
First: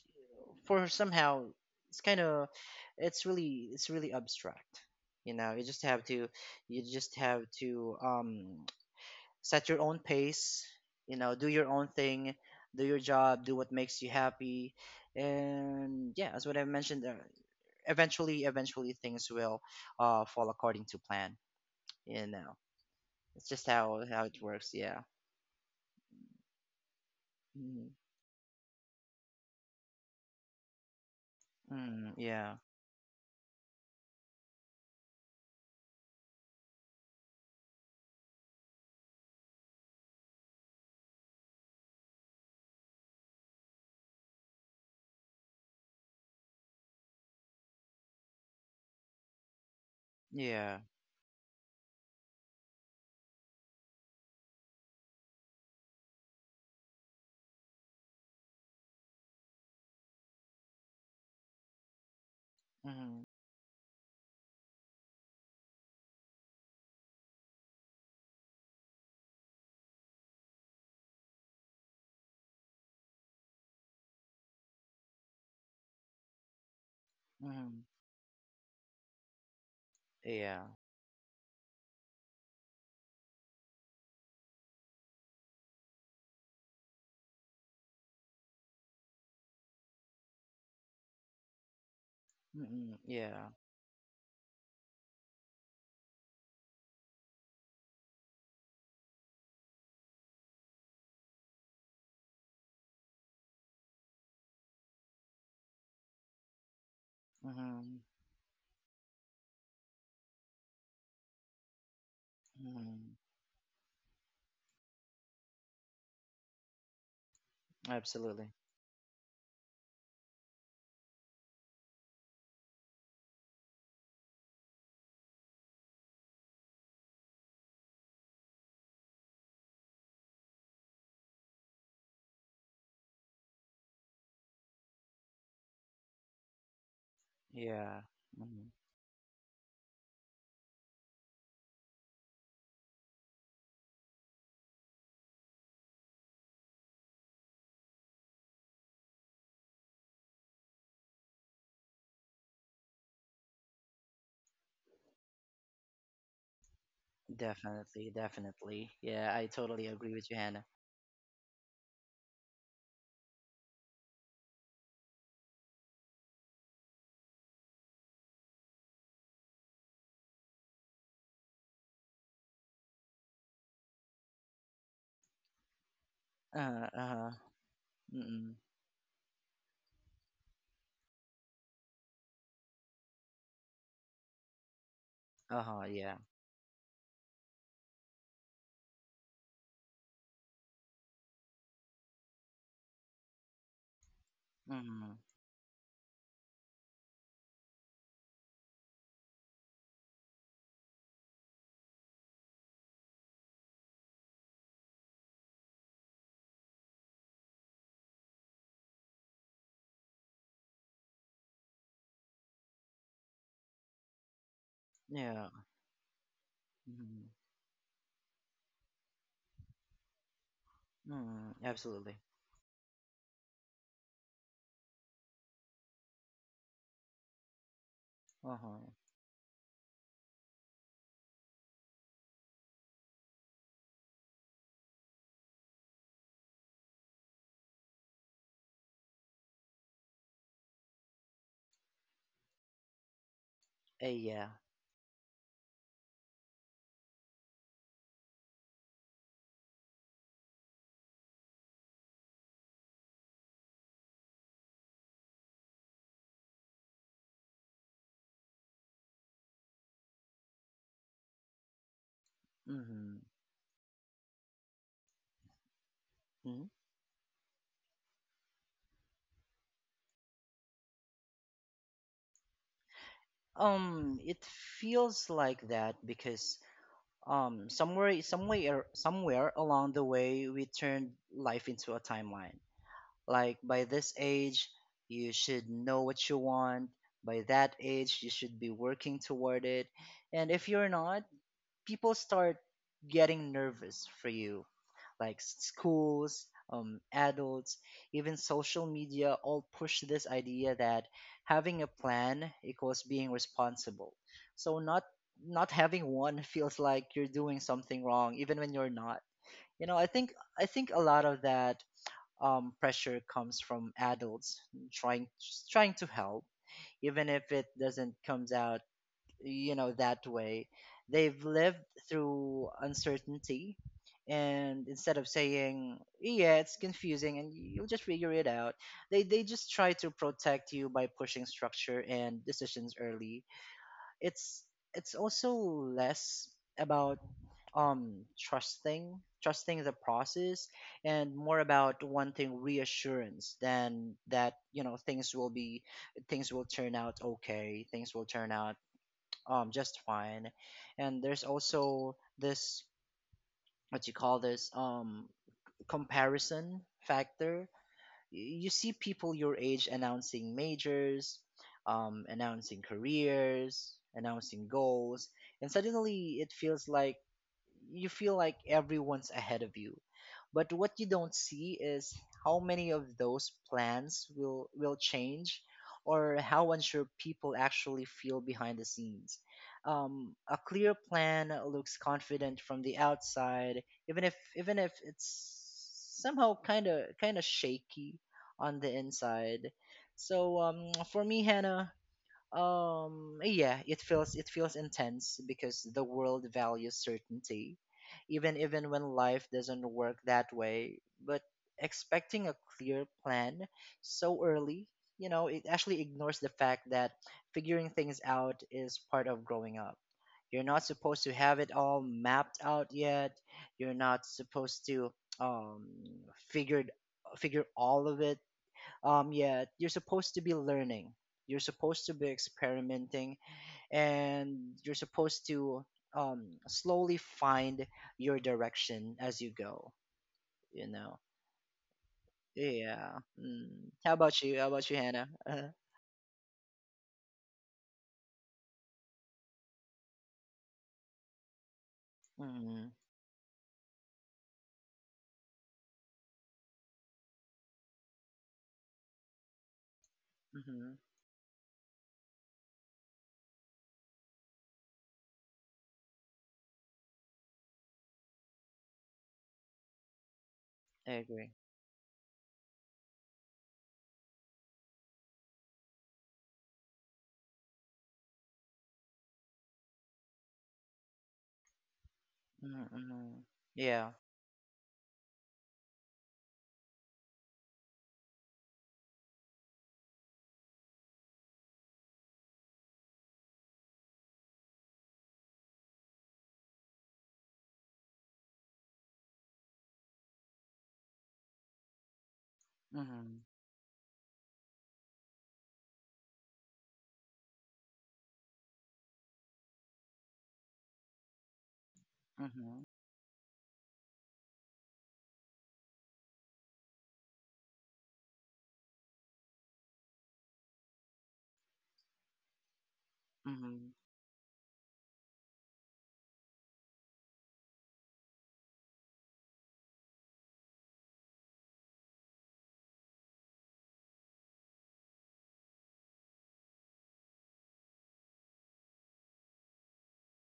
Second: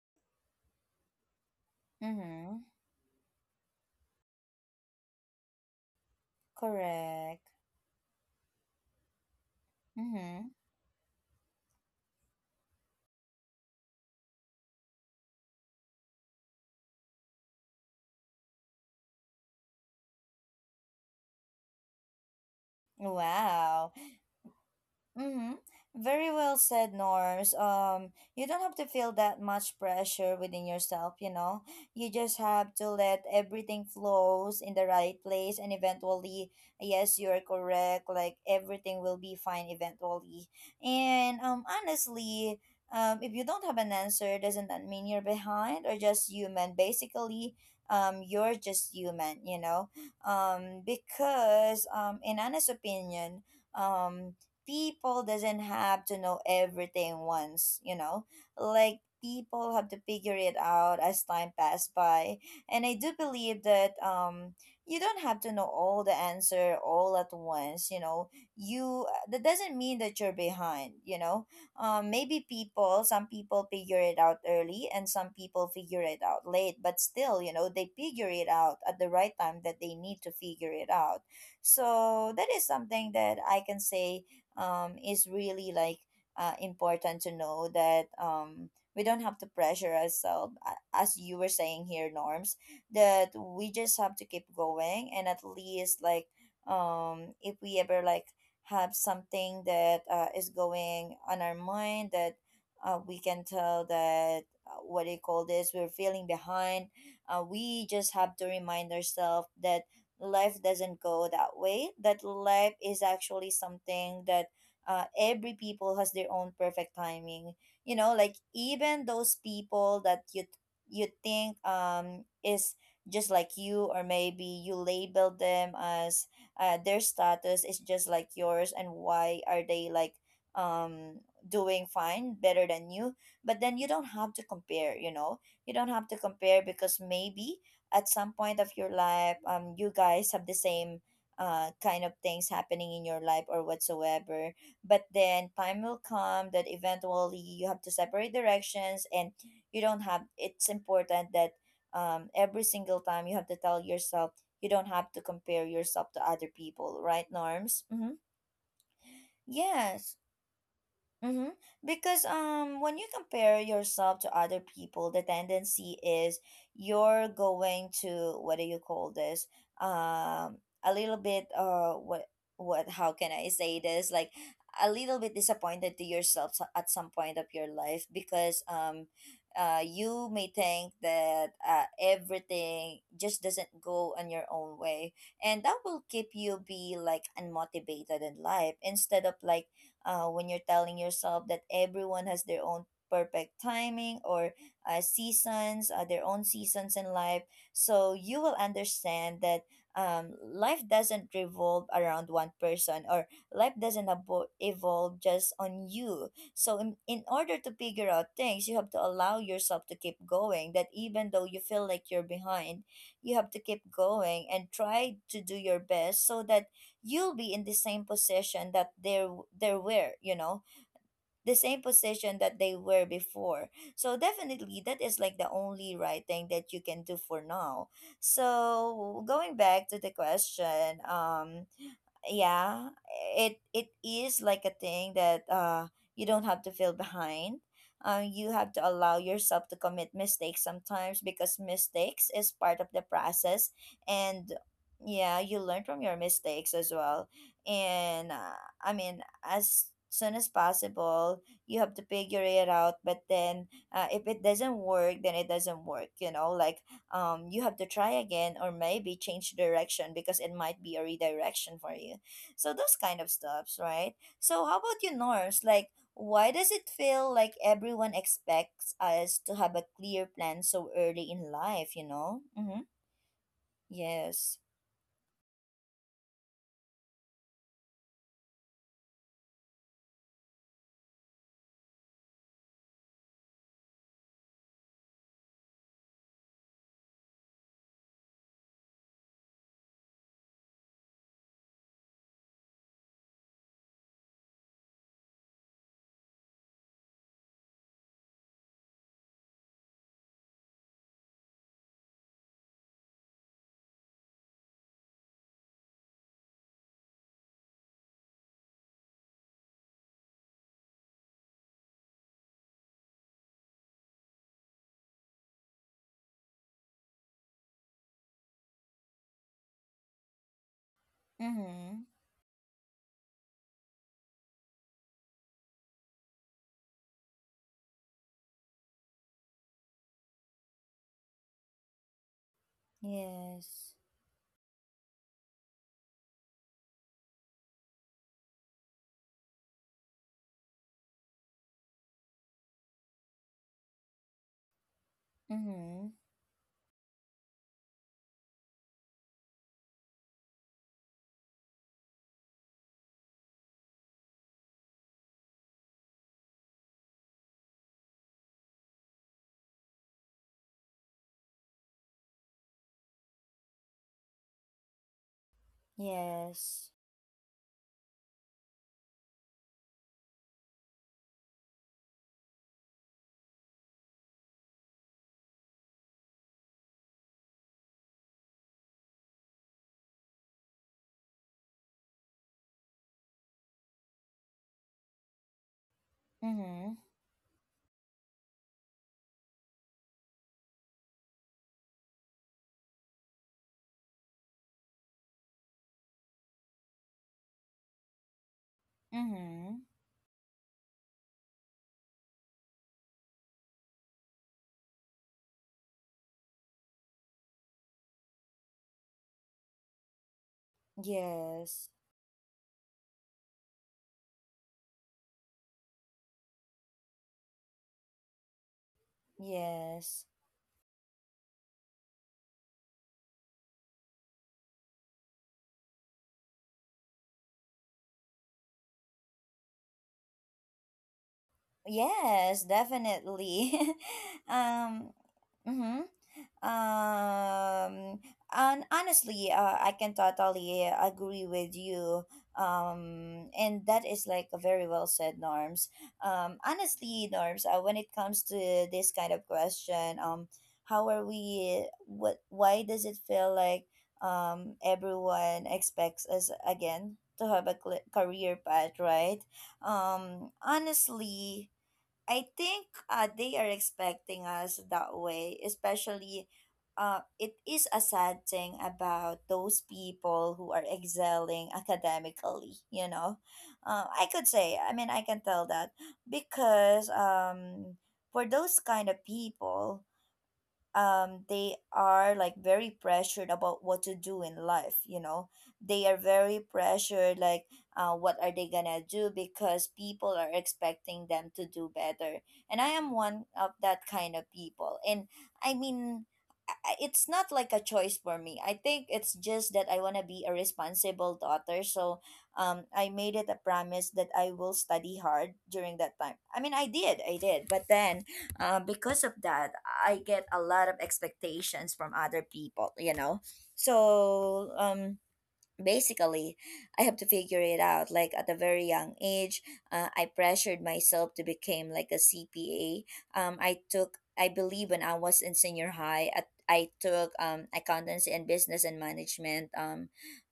B: for somehow it's kind of,
A: Mm-hmm.
B: it's really abstract. You know, you just have to, you just
A: Correct.
B: have to, set your own
A: Mm-hmm.
B: pace, do your own thing, do your job, do what makes you happy. And yeah, as what I mentioned, eventually things will, fall according to plan. you know it's just
A: Wow.
B: how it works, yeah.
A: Mm-hmm. Very well said, Norms.
B: Mm.
A: You don't have to feel that much pressure within yourself, you know. You
B: Mm.
A: just
B: Yeah.
A: have to let everything flows in the right place, and eventually, yes, you are correct, like everything will be fine eventually. And honestly, if you don't have an answer, doesn't that mean you're behind or just human? Basically, you're just human, you know.
B: Yeah.
A: Um, because in honest opinion, um people doesn't have to know everything once, you know, like people have to figure it out as time passed by, and I do
B: Mm.
A: believe that you don't have to know all the answer all at once, you know. You, that doesn't mean that you're behind, you know. Um, maybe people, some people figure it out early and some people figure it out late, but still, you know,
B: Mm.
A: they figure it out at the right time that they need to
B: Yeah.
A: figure it out. So that is something that I can say is really like important to know that we don't have to pressure ourselves, as you were saying here, Norms,
B: Mm.
A: that
B: Yeah.
A: we just have to keep going, and at least like if we ever like have something that is going on our mind, that we can tell that what do you call this, we're feeling behind, we
B: Mm.
A: just have to remind ourselves that life doesn't go that way, that life is
B: Mm.
A: actually something that every people has their own perfect timing, you know, like
B: Absolutely.
A: even those people that you think is just like you, or maybe you label them as their status is just like yours, and why are they like um doing fine better than you? But then you don't have to compare, you know, you don't have to compare, because maybe
B: Yeah.
A: at some point of
B: Mm.
A: your life you guys have the same kind of things happening in your life or whatsoever, but then time will come that eventually you have to separate directions, and you don't have, it's important that every single time you have to tell yourself, you don't have to compare yourself to other people, right, norms?
B: Definitely,
A: Mm-hmm.
B: definitely. Yeah, I totally agree
A: Yes.
B: with you, Hannah.
A: Mm-hmm. Because when you compare yourself to other people, the tendency is you're going to, what do you call this? Um, a little bit what how can I say this? Like a little bit disappointed to yourself so-
B: uh,
A: at some
B: uh,
A: point of your life,
B: mm.
A: because you may think that everything just doesn't go on your own way, and that
B: Uh-huh,
A: will
B: yeah.
A: keep you be like unmotivated in life, instead of like when you're telling yourself that everyone has their own perfect timing or
B: Mm-hmm.
A: seasons, their own seasons in life. So you will understand that life doesn't revolve around one person, or life doesn't evolve just on you. So in order to figure out things, you have to allow yourself to keep going that even though you feel like you're behind, you have to keep going and try to
B: Yeah.
A: do your best so that
B: Mm-hmm.
A: you'll be in the same position that they were.
B: Mm-hmm.
A: The same
B: Absolutely.
A: position that they were before. So definitely that is like the only right thing that you can do for now.
B: Uh-huh.
A: So going back to the question, yeah, it is like a thing that you don't have to feel behind. You have to allow yourself to commit mistakes sometimes because mistakes is part of the process.
B: Yeah.
A: And yeah, you learn from your mistakes as well. And I mean, as soon as possible you have to figure it out. But then if it doesn't work then it doesn't work, you know, like, you have to try again or maybe change direction because it might be a redirection for you. So those
B: Mm-hmm.
A: kind of stuffs, right? So how about you, Norse? Like, why
B: hmm
A: does it feel like everyone expects us to have a clear plan so early in life? You know? Mm-hmm.
B: It
A: Yes.
B: feels like that because somewhere along the way we turned life into a timeline. Like by this age, you should know what you want. By that age, you should be working toward it. And if you're not, people start getting nervous for you like schools, adults, even social media all push this idea that having a plan equals being responsible. So not having one feels like you're doing something wrong, even when you're not. You know, I think a lot of that pressure comes from adults trying trying to help, even if it doesn't comes out you know that way they've lived
A: Mm-hmm.
B: through uncertainty. And instead of saying yeah, it's confusing and you'll just figure it out, they just try to protect you by pushing structure and decisions early.
A: Yes.
B: It's it's also less about um trusting trusting the process, and more about wanting reassurance than that, you know, things will be,
A: Mm-hmm.
B: things will turn out okay, things will turn out just fine. And there's also this what you call this comparison factor. You see people your age announcing majors, announcing careers, announcing goals, and suddenly it feels
A: Yes.
B: like you feel like everyone's ahead of you. But what you don't see is how many of those plans will change, or how unsure people actually feel behind the scenes. A clear plan looks confident from the outside, even if it's somehow kind
A: Mm-hmm.
B: of kind of shaky on the inside. So for me, Hannah, yeah, it feels intense because the world values certainty, even when life
A: Mm-hmm.
B: doesn't work that way. But expecting a clear plan so early, you know, it actually ignores the fact that figuring things out is part of growing up. You're not supposed to have it
A: Yes.
B: all mapped out yet. You're not supposed to um figured figure all of it. Yeah, you're
A: Yes.
B: supposed to be learning, you're supposed to be experimenting, and you're supposed to slowly find your direction as you go, you know.
A: Yes,
B: Yeah, mm.
A: definitely.
B: How about you, how about you,
A: um
B: Hannah?
A: Mm-hmm. Um, and honestly, I can totally agree with you.
B: Mm,
A: And that is like a very well said, Norms. Honestly, Norms, when it comes to this kind of question,
B: mm-hmm.
A: how are we? What? Why does it feel like everyone expects us again to have a career path, right?
B: I agree.
A: Honestly, I think they are expecting us that way, especially it is a sad thing about those people who are excelling academically, you
B: Mm-hmm.
A: know.
B: Yeah.
A: I could say, I mean, I can tell that because for those kind of people they are like very pressured about what to do in life, you know, they are very pressured like, what are they gonna do because people are expecting them to do better. And I am
B: Mm-hmm.
A: one of that kind of people. And I mean, it's not like a choice for me. I think it's just that I want to be a responsible daughter. So
B: Mm-hmm.
A: I made it a promise that I will study hard during that time. I mean, I did. But then because of that I get a lot of expectations from other people, you know.
B: Mm-hmm.
A: So um, basically I have to figure it out like at a very young age. I pressured myself to become like a CPA. I took, I believe when I was in senior high at, I took accountancy and business and management, um,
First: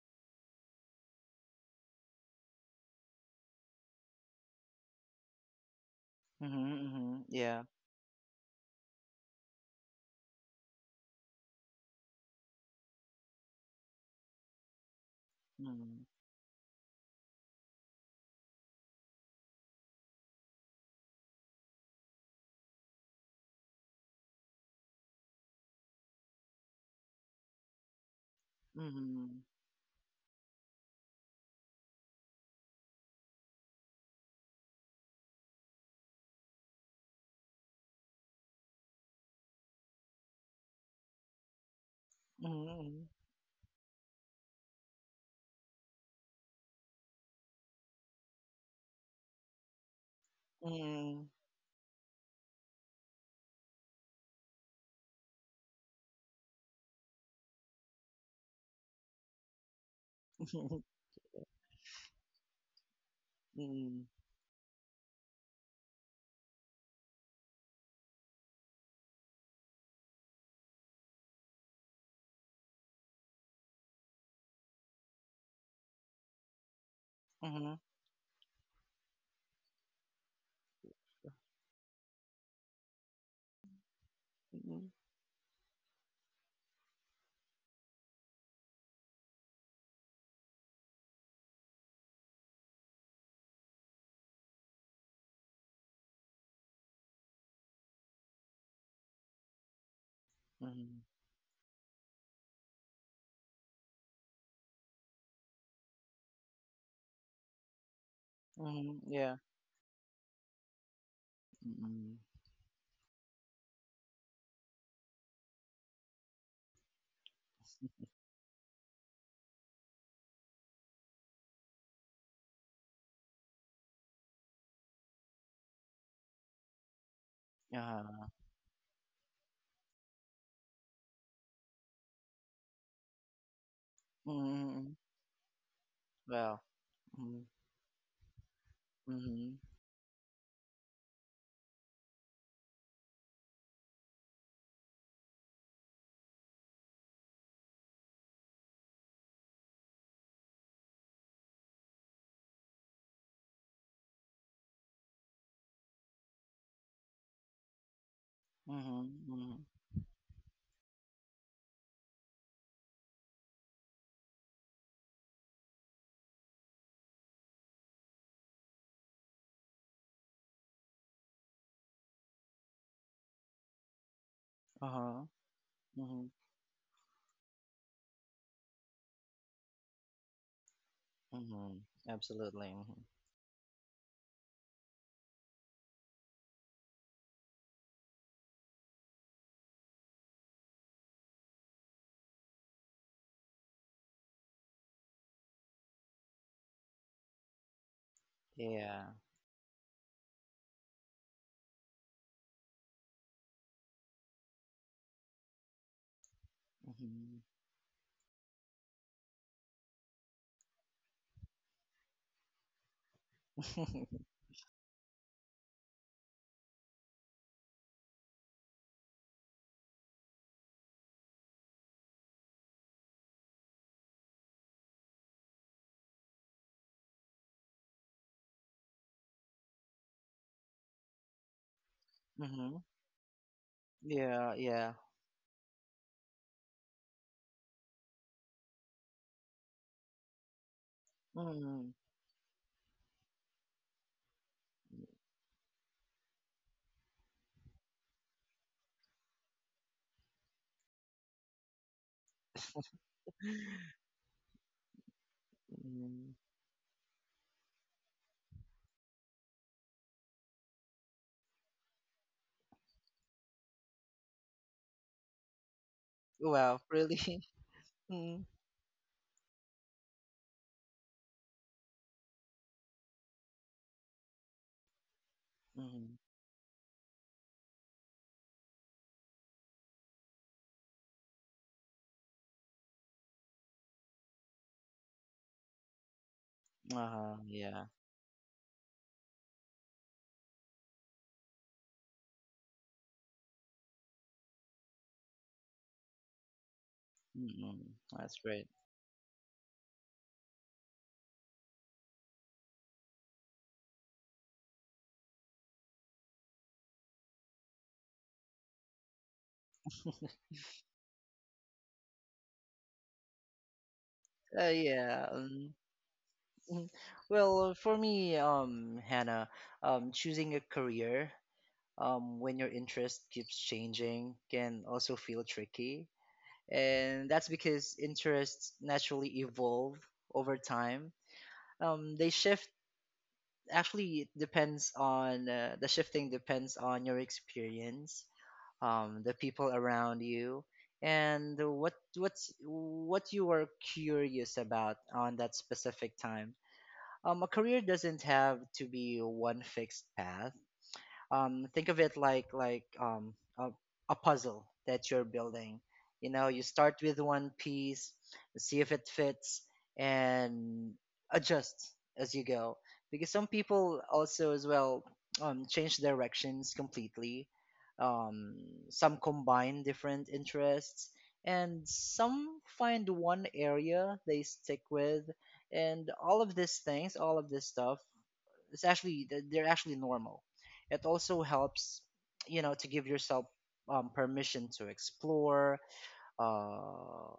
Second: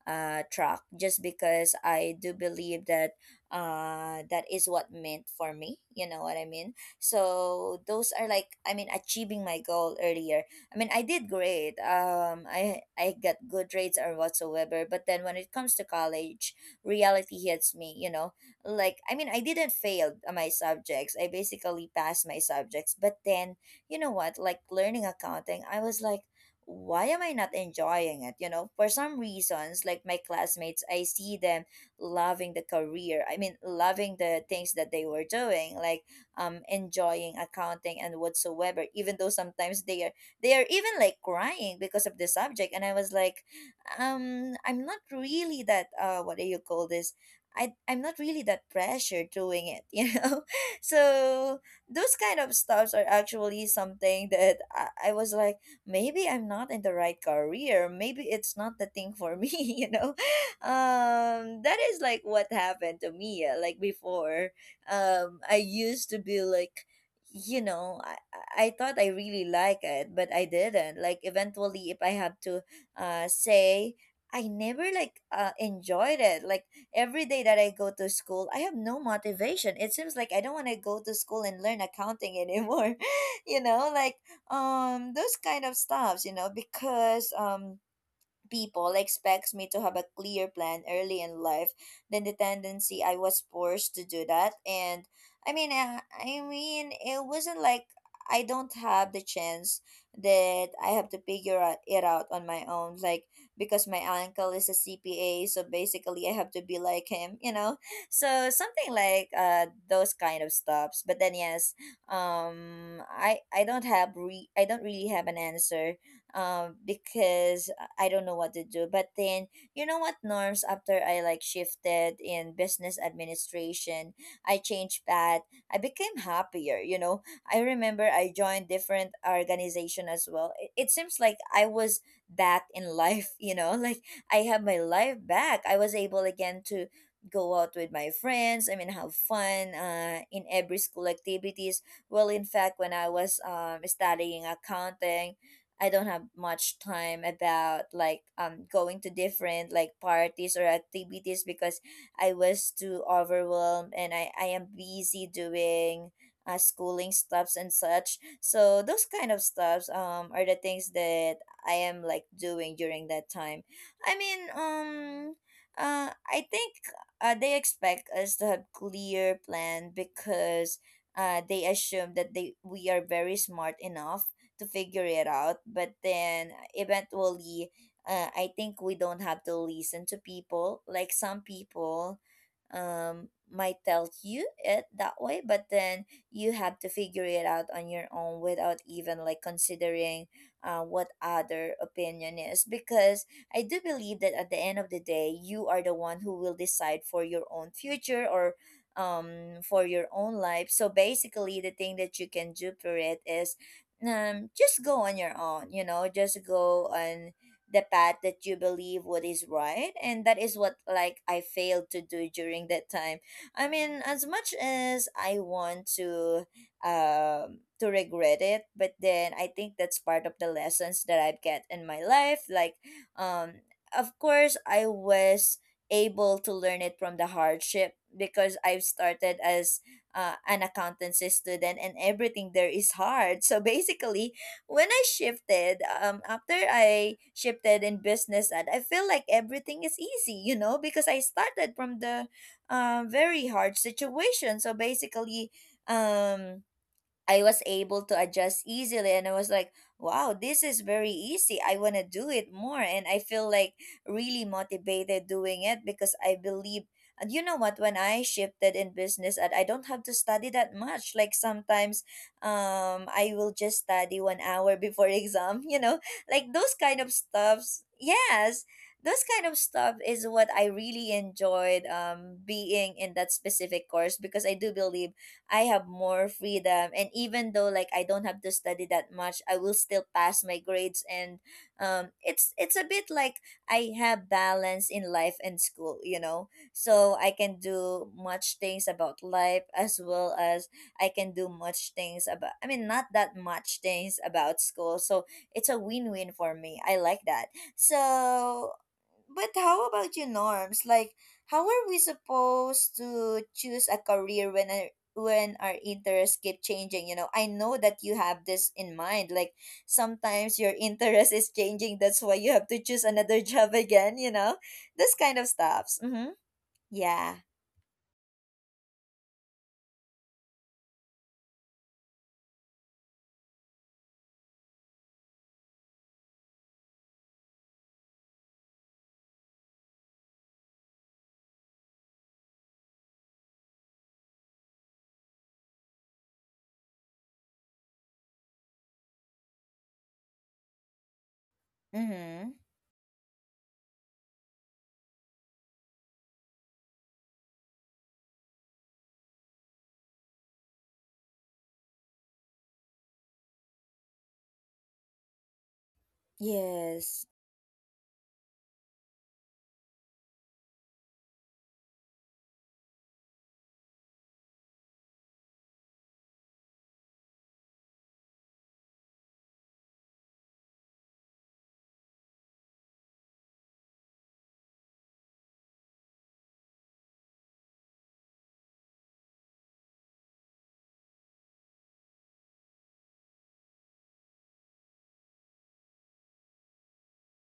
A: uh, track just because I do believe that that is what meant for me, you know what I
B: Mm-hmm.
A: mean.
B: Mm-hmm. Yeah.
A: So those are like, I mean, achieving my goal earlier. I mean, I did great. I got good grades or whatsoever. But then when it comes to
B: Mm-hmm.
A: college, reality hits me. You know, like I mean, I didn't fail my subjects. I basically passed my subjects. But then you know what? Like learning accounting, I was like, why am I not enjoying it? You know, for some
B: Mm-hmm.
A: reasons, like my classmates, I see them loving the career. I mean, loving the things that they were doing. Like, enjoying accounting and whatsoever, even though sometimes they are even like crying because of the subject. And I
B: Mm-hmm.
A: was like, I'm not really that what do you call this, I'm not really that pressure doing it, you know?
B: Mm-hmm.
A: So those kind of stuffs are actually something that I was like, maybe I'm not in the right career. Maybe it's not the thing for me, you know? That is like what happened to me. Like
B: Mm-hmm.
A: before, I used to be like, you know, I thought I really like it but I didn't like eventually. If I have to say, I never like enjoyed it. Like every day that
B: Mm-hmm.
A: I go to school I have no motivation. It seems like I don't want to go to school and learn accounting anymore, you know, like,
B: Mm-hmm.
A: those kind of stuffs, you know, because people expects me to have a clear plan early in life, then the tendency I was forced to do that. And I mean, it wasn't like I don't have the chance that I
B: Mm-hmm.
A: have to it out on my own. Like because my uncle is a CPA, so basically I have to be like him, you know. So something
B: Mhm,
A: like
B: yeah.
A: those kind of stops, but then yes,
B: Mm.
A: I don't have re I don't really have an answer because I don't know what to do. But then, you know what, Norms, after I like shifted in business administration, I changed path. I became happier, you know. I remember
B: Uh-huh.
A: I joined different organization as well. It seems like I was back in life, you know, like I have my
B: Mm.
A: life back. I was able
B: Well.
A: again to
B: Mm.
A: go out with my friends. I mean, have
B: Mhm.
A: fun in every school activities. Well, in fact, when I was studying accounting, I don't have much time about like going to different like parties or activities because I was too overwhelmed and I am busy doing schooling stuffs and such. So
B: Mhm.
A: those kind of
B: Mhm.
A: stuffs are the things that I am like doing during that time. I mean I think they expect us to have clear plan because they assume that they we are very smart enough to figure
B: Uh-huh.
A: it out. But
B: Mhm.
A: then eventually, I think we don't have to listen to people. Like some
B: Mhm.
A: people
B: Absolutely. Mhm.
A: might tell you it that way, but then you have to figure it out on your own without even like considering what other opinion is. Because I do believe that at the end of the day, you are the one who will decide for your own future or
B: Yeah.
A: for your own life. So basically the thing that you can do for it is just go on your own, you know, just go on
B: Mhm.
A: the path that you believe what is right. And that is what like I failed to do during that time. I mean,
B: Mhm.
A: as much as I want to regret it, but then I think that's part of the lessons that I've get in my life. Like um of course I was able to learn it from the hardship because I've started as an accountancy student and everything there is hard. So basically
B: Yeah,
A: when
B: yeah.
A: I shifted, in business ad I feel like everything is easy, you know, because I started
B: Mhm.
A: from the very hard situation. So basically um I was able to adjust easily and I was like, wow, this is very easy. I want to do it more and I feel like really motivated doing it because
B: Mm.
A: I believe. And you know what, when I shifted in business and I don't have to study that much, like sometimes I will just study 1 hour before exam, you know, like those
B: Well,
A: kind of
B: really?
A: stuffs.
B: Mm.
A: Yes. Those kind of stuff is what I really enjoyed being in that specific course because I do believe I have
B: Mhm.
A: more freedom. And even though like I don't have to study that much, I will still pass my grades. And it's a bit like I have balance in life and school. You know, so I
B: Uh-huh.
A: can
B: Yeah.
A: do much things about life as well as I can do much things about. I mean, not that much things about school. So it's a win win for me. I like that.
B: Mm. That's great.
A: So, but how about you, Norms? Like, how are we supposed to choose a career when our interests keep changing, you know? I know that you have this in mind like sometimes your interest is changing, that's why you have to choose another job again, you know, this
B: Yeah.
A: kind of stuffs. Mm-hmm.
B: Mm.
A: Yeah.
B: Well, for me, Hannah, choosing a career when your interest keeps changing can also feel tricky. And that's because interests naturally evolve over time. They shift. Actually, it depends on the shifting depends on your experience, the people around you, and what
A: Mm-hmm.
B: what's what you are curious about on that specific time. A career doesn't have to be one fixed path. Think of it like a puzzle that you're building. You know, you start with
A: Yes.
B: one piece, see if it fits, and adjust as you go. Because some people also as well change directions completely. Um, some combine different interests, and some find one area they stick with. And all of these things, all of this stuff, it's actually they're actually normal. It also helps, you know, to give yourself permission to explore uh,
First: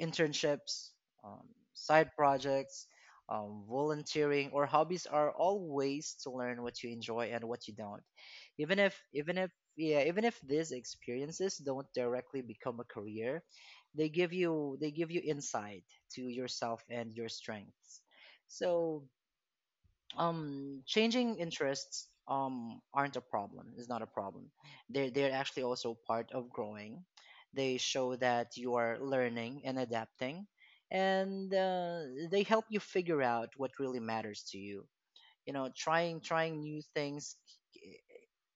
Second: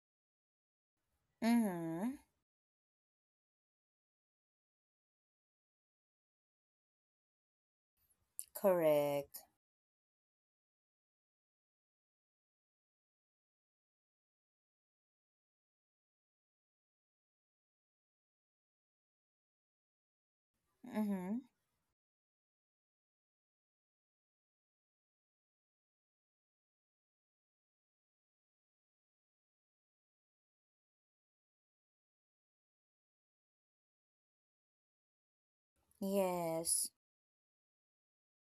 B: internships, um, side
A: Mm-hmm.
B: projects, volunteering, or hobbies are all ways to learn what you enjoy and what you don't. Even if even
A: Correct.
B: if yeah, even if these experiences don't directly become a career, they give you insight to yourself and your strengths. So changing
A: Mm-hmm.
B: interests, aren't a problem, is not a problem. They're actually also part of growing. They show that you are learning and adapting, and they help you figure out what really matters to you. You know, trying new
A: Yes.
B: things,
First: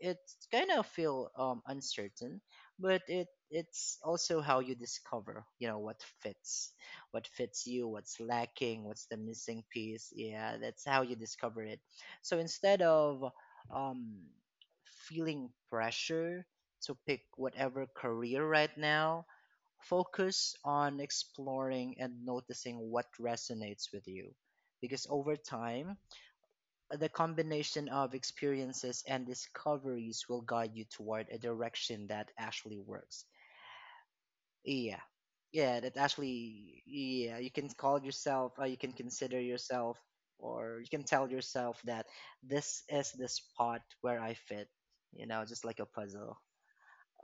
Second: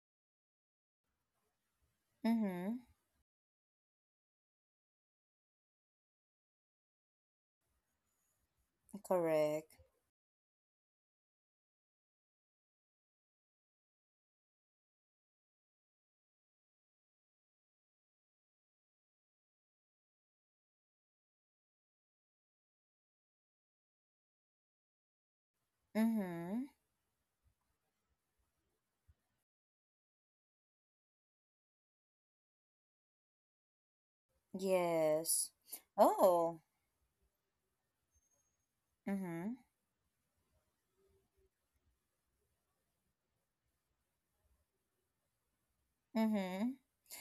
B: it's kind of feel uncertain,
A: Mm-hmm.
B: but it's also how you discover, you know, what fits, what fits you, what's lacking, what's the missing
A: Correct.
B: piece. Yeah, that's how you discover it. So instead of um feeling pressure to pick whatever career right now, focus on exploring and noticing what resonates with you, because over time
A: Mm-hmm.
B: the combination of experiences and discoveries will guide you toward a direction that actually works. Yeah.
A: Yes.
B: Yeah, that
A: Oh.
B: actually, yeah, you can call yourself, you can consider
A: Mm-hmm.
B: yourself, or you can tell yourself that this is the spot where I fit, you know, just like a puzzle.
A: Mm-hmm.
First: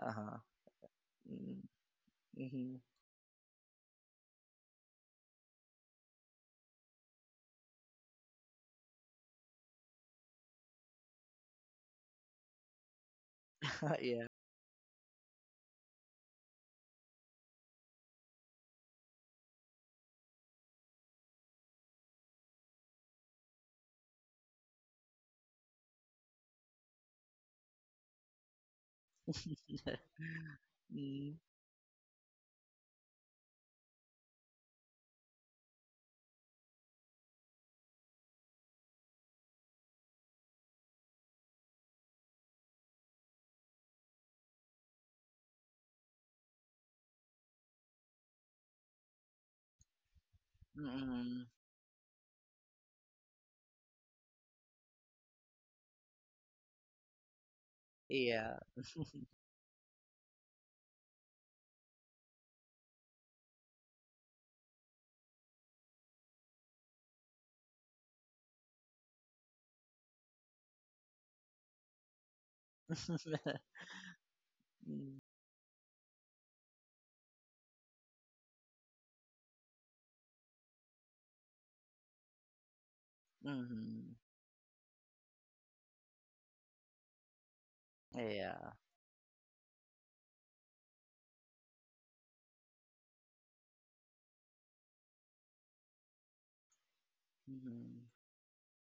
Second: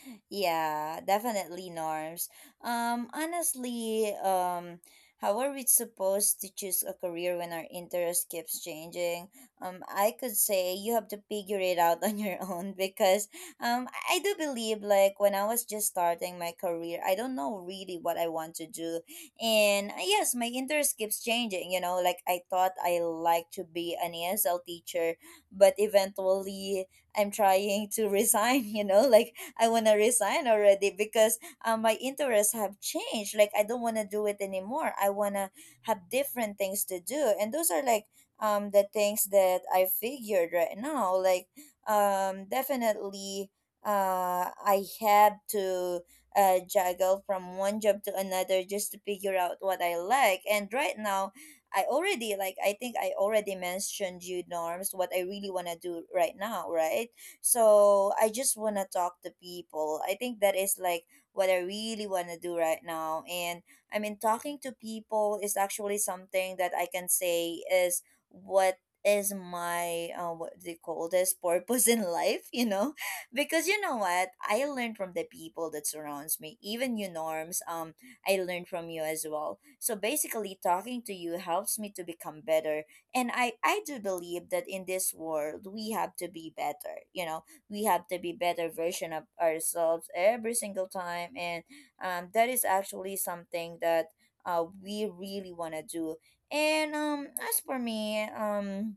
B: Uh huh.
A: Yeah, definitely, Norms.
B: Mm-hmm.
A: Honestly, how are we supposed to choose a career when our interest keeps changing? I could say you have to figure it out on your own because um, I I
B: Yeah.
A: do believe like when I was just starting my career, I don't know really what I want to do, and yes, my interest keeps changing. You know, like I thought I like to be an ESL teacher, but eventually I'm trying to resign. You know, like I want to resign already
B: Mm,
A: because my interests have changed. Like I don't want to do it anymore. I want to have different things to do, and those are like the things that I figured right now. Like definitely I had to juggle from one job to another just to figure out what I like. And right now
B: mm.
A: I think I already mentioned you, Norms, what I really want to do right now, right? So I just
B: Yeah.
A: want to talk to people. I think that is like what I really want to do right now. And I mean, talking to people is actually something that I can say is what is my, what they call this, purpose in life. Because you know what I learned from
B: Mm-hmm.
A: the people that surrounds me, even you Norms, I learned from you as well. So basically, talking to you helps me to become better, and I do believe that in this world, we have to be better. You know, we have to be better
B: Yeah.
A: version of ourselves every single time. And that is actually something that we really want to do. And as for me,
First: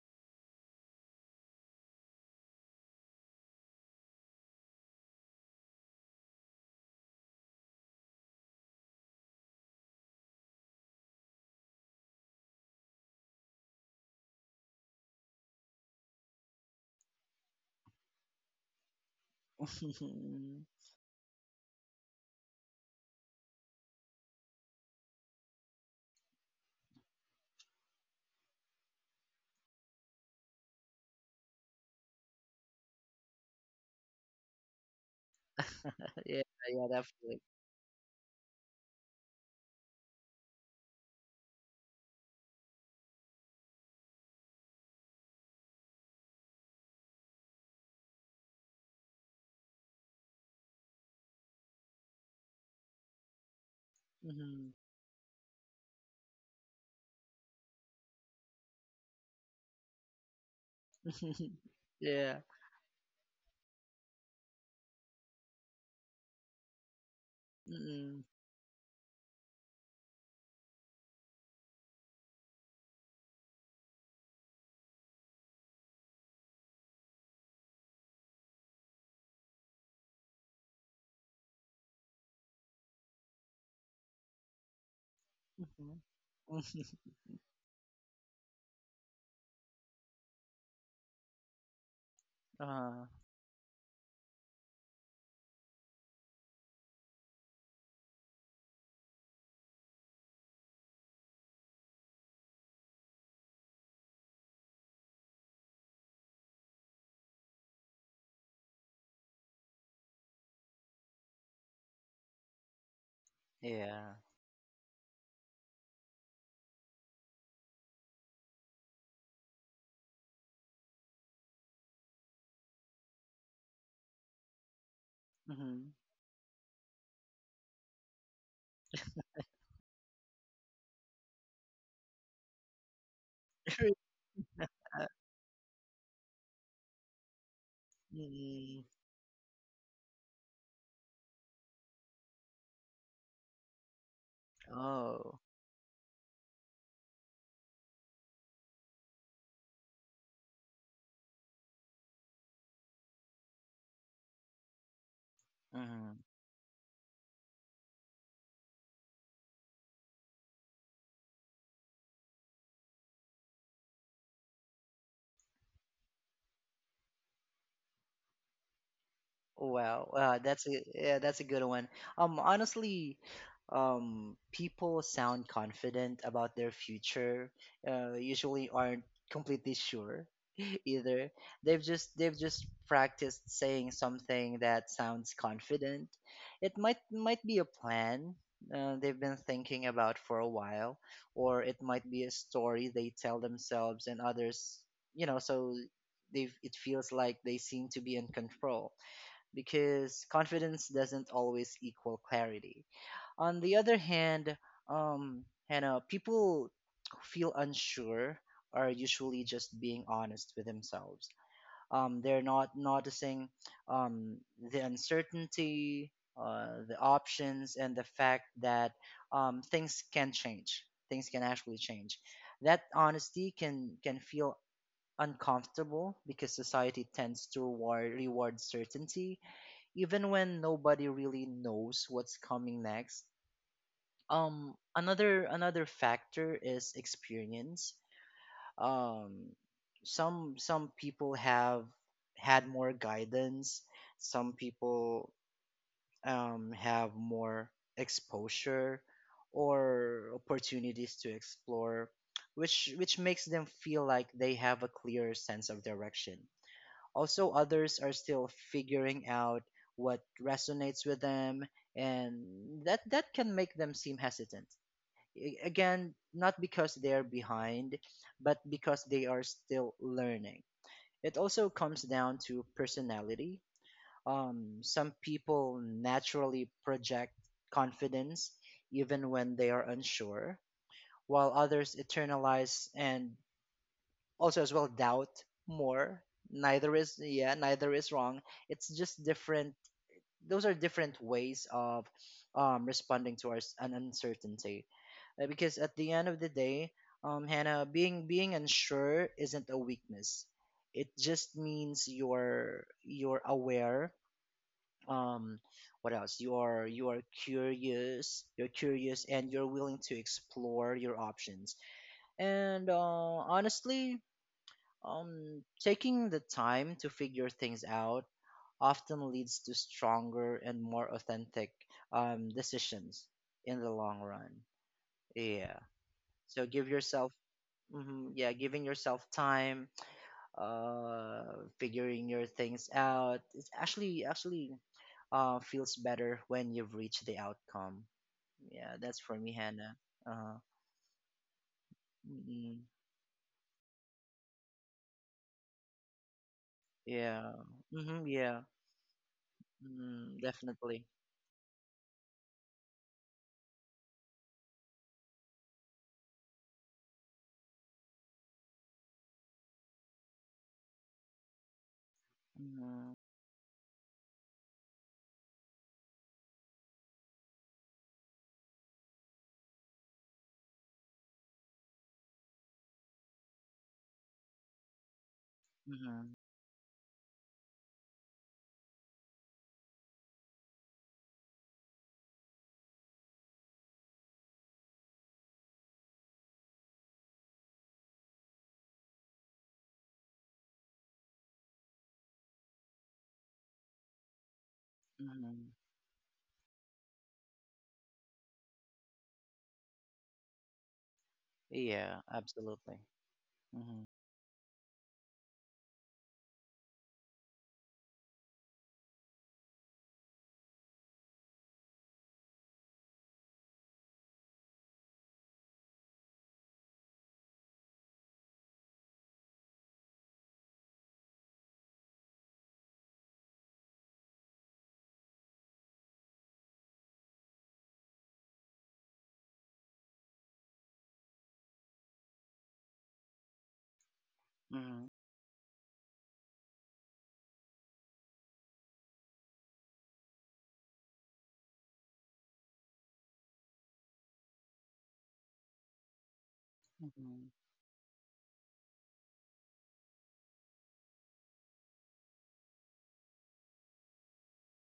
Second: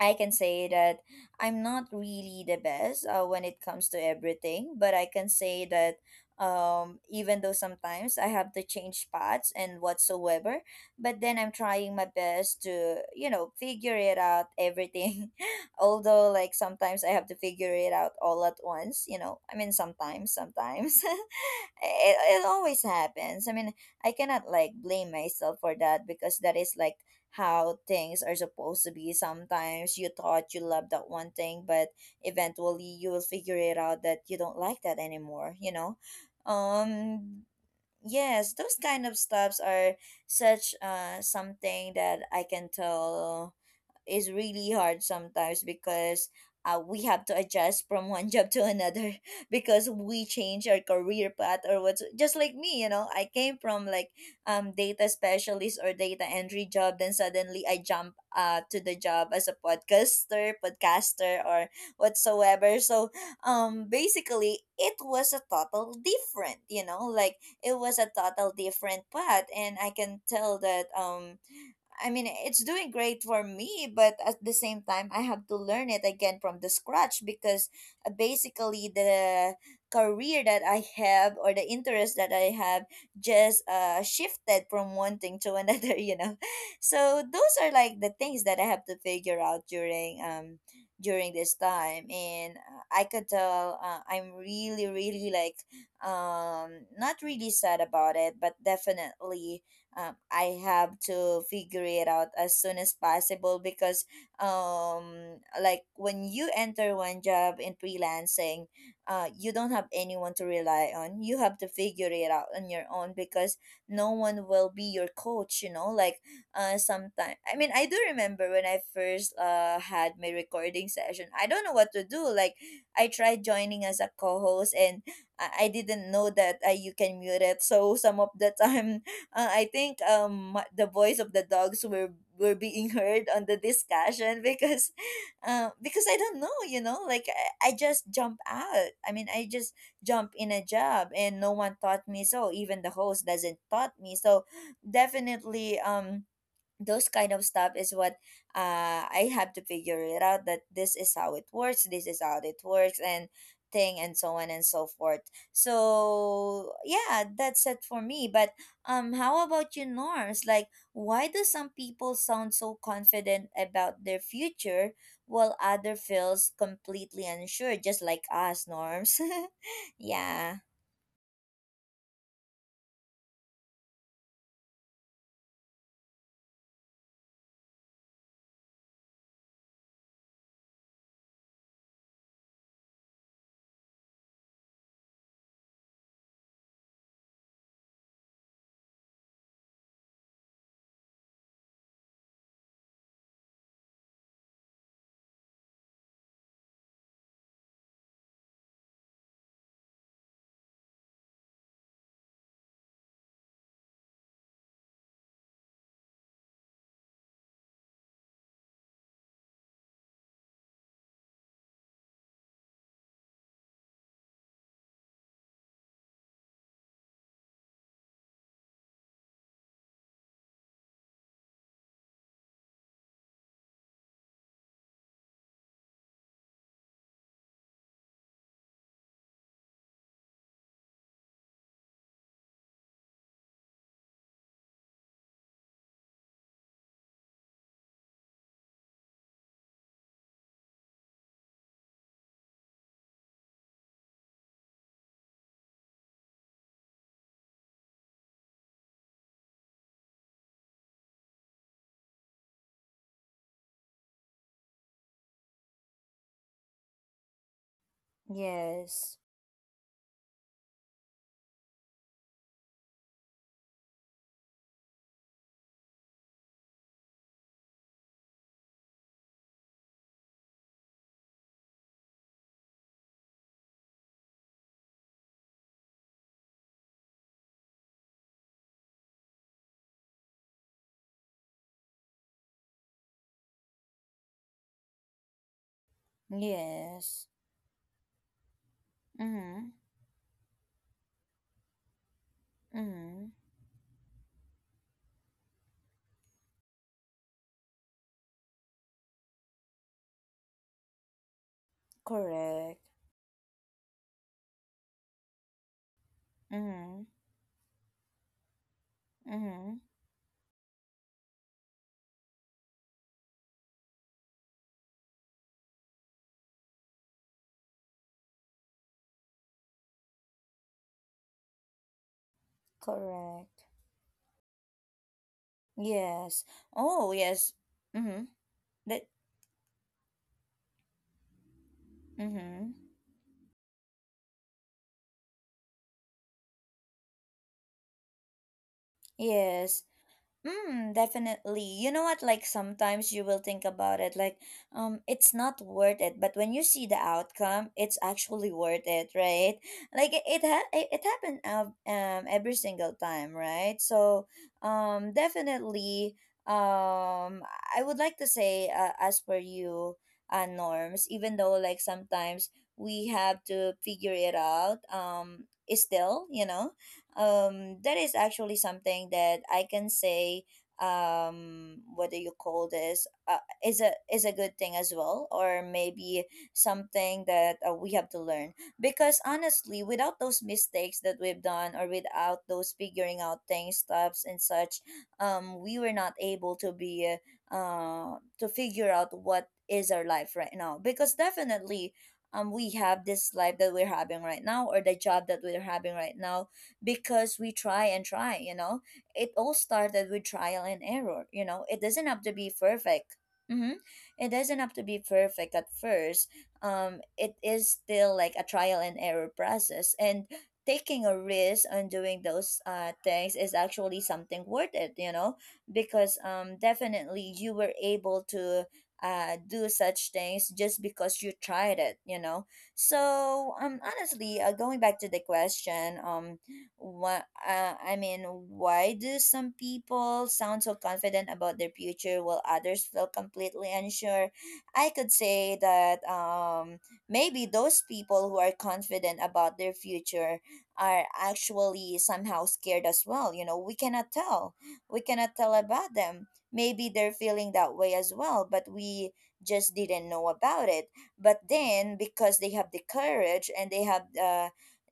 A: I can say that I'm not really the best when it comes to everything, but I can say that even though sometimes I have to change paths and whatsoever, but then I'm trying my best to, figure it out everything. Although, like, sometimes I have to figure it out all at once, I mean, sometimes,
B: Mm-hmm.
A: sometimes. It always happens. I mean, I cannot, like, blame myself for that, because that is, like, how things are supposed to be. Sometimes you thought you loved that one thing, but eventually you will figure it out that you don't like that anymore, you know?
B: Yeah, yeah, definitely.
A: Um yes, those kind of stuffs are such something that I can tell is really hard sometimes, because we have to adjust from one job to another because we change our career path, or what's just like me, I came from, like,
B: Mm-hmm.
A: data specialist or data entry job. Then suddenly I jump to the job as a podcaster or
B: Yeah.
A: whatsoever. So basically, it was a
B: Mm-mm.
A: total different path. And I can tell that I mean, it's doing great for me, but at the same time, I have to learn it again from the scratch, because basically the career that I have or the interest that I have just shifted from one thing to another.
B: Mm-hmm.
A: So those are like the things that I have to figure out during this time, and I
B: Uh,
A: could tell I'm really really like not really sad about it, but definitely I have to figure it out as soon as possible, because like when you enter one job in freelancing, you don't have anyone to rely on. You have to figure it out on your own, because no
B: yeah.
A: one will be your coach, you know? Like, sometime, I mean, I do remember when I first had my recording session. I don't know what to do. Like, I tried joining as a co-host, and I
B: Mm-hmm.
A: didn't know that you can mute it. So some of the time, I think the voice of the dogs were being heard on the discussion, because I don't know, you know, like I just jump
B: Mm-hmm.
A: out. I mean, I just jump in a job and no one taught me so. Even the host doesn't taught me. So
B: Oh.
A: definitely, those kind of stuff is what I have to figure it out, that this is how it works, this is how it works, and thing and so on and so forth.
B: Mm-hmm.
A: So yeah, that's it for me. But how about you, Norms? Like, why do some people sound so confident about their future while other feels completely unsure, just like us, Norms?
B: Wow,
A: Yeah.
B: that's a yeah, that's a good one. Honestly, people sound confident about their future. Usually aren't completely sure either. They've just practiced saying something that sounds confident. It might be a plan they've been thinking about for a while, or it might be a story they tell themselves and others, you know. So they, it feels like they seem to be in control, because confidence doesn't always equal clarity. On the other hand, Hannah, people who feel unsure are usually just being honest with themselves. They're not noticing um, the uncertainty, the options, and the fact that things can change. Things can actually change. That honesty can feel uncomfortable because society tends to reward certainty, even when nobody really knows what's coming next. Another factor is experience. Um, some people have had more guidance. Some people have more exposure or opportunities to explore, which makes them feel like they have a clear sense of direction. Also, others are still
A: Yes.
B: figuring out what resonates with them, and that can make them seem hesitant. Again, not because they're behind, but because they are still learning. It also comes down to personality. Some people naturally project confidence even when they are unsure, while others internalize and also as well doubt more. Neither is
A: Yes.
B: Yeah, neither is wrong, it's just
A: Mm-hmm.
B: different. Those are different ways of
A: Mm-hmm.
B: responding to an uncertainty. Because at the end of the day, Hannah, being unsure isn't a weakness. It just means
A: Correct.
B: you're aware um what else you are,
A: Mm-hmm.
B: you are curious, you're curious, and you're
A: Mm-hmm.
B: willing to explore your options. And honestly, taking the time to figure things out often leads to stronger and more authentic decisions
A: Correct.
B: in the long run. Yeah.
A: Yes.
B: So give
A: Oh,
B: yourself,
A: yes. Mm-hmm.
B: mhm, yeah, giving
A: That.
B: yourself time, uh, figuring your
A: Mm-hmm.
B: things out. It's actually feels better when you've reached the outcome. Yeah, that's for me,
A: Yes.
B: Hannah. Uh,
A: Mm, definitely. You know what? Like
B: mm
A: sometimes you will think about it, like, it's not worth it. But when you see the
B: yeah.
A: outcome, it's actually
B: Yeah.
A: worth it, right? Like it
B: Mm,
A: it, ha- it, it
B: definitely.
A: happened every single time, right? So, definitely, um, I would like to say, as per you, Norms. Even though, like, sometimes we
B: Mm-hmm.
A: have to figure it out, is still, you know, that is actually something that I can say, what do you call this, is a good thing as well, or maybe
B: Mm-hmm.
A: something that we have to learn, because honestly, without those mistakes that we've done or without those figuring out things, steps and such, we were not able to be to figure out what is our life right now, because definitely we have this life that we're having right now, or the job that we're
B: Mhm.
A: having right now, because we try and try, you know? It all started with trial and error, you know? It doesn't
B: Yeah,
A: have to be
B: absolutely.
A: perfect. Mm-hmm.
B: Mhm.
A: It doesn't have to be perfect at first. It is still like a trial and error process. And taking a risk on doing those things is actually something worth it, you know? Because definitely, you were able to do such things just because you tried it, you know? So, honestly, going back to the question, why, I mean, why do some people sound so confident about their future while others feel completely unsure? I
B: Mhm.
A: could say that maybe those people who are confident about their future are actually somehow scared as well. You know, we cannot tell. We cannot tell about them. Maybe they're
B: Mhm.
A: feeling that way as well, but we just didn't know about it. But then, because they have the courage and they have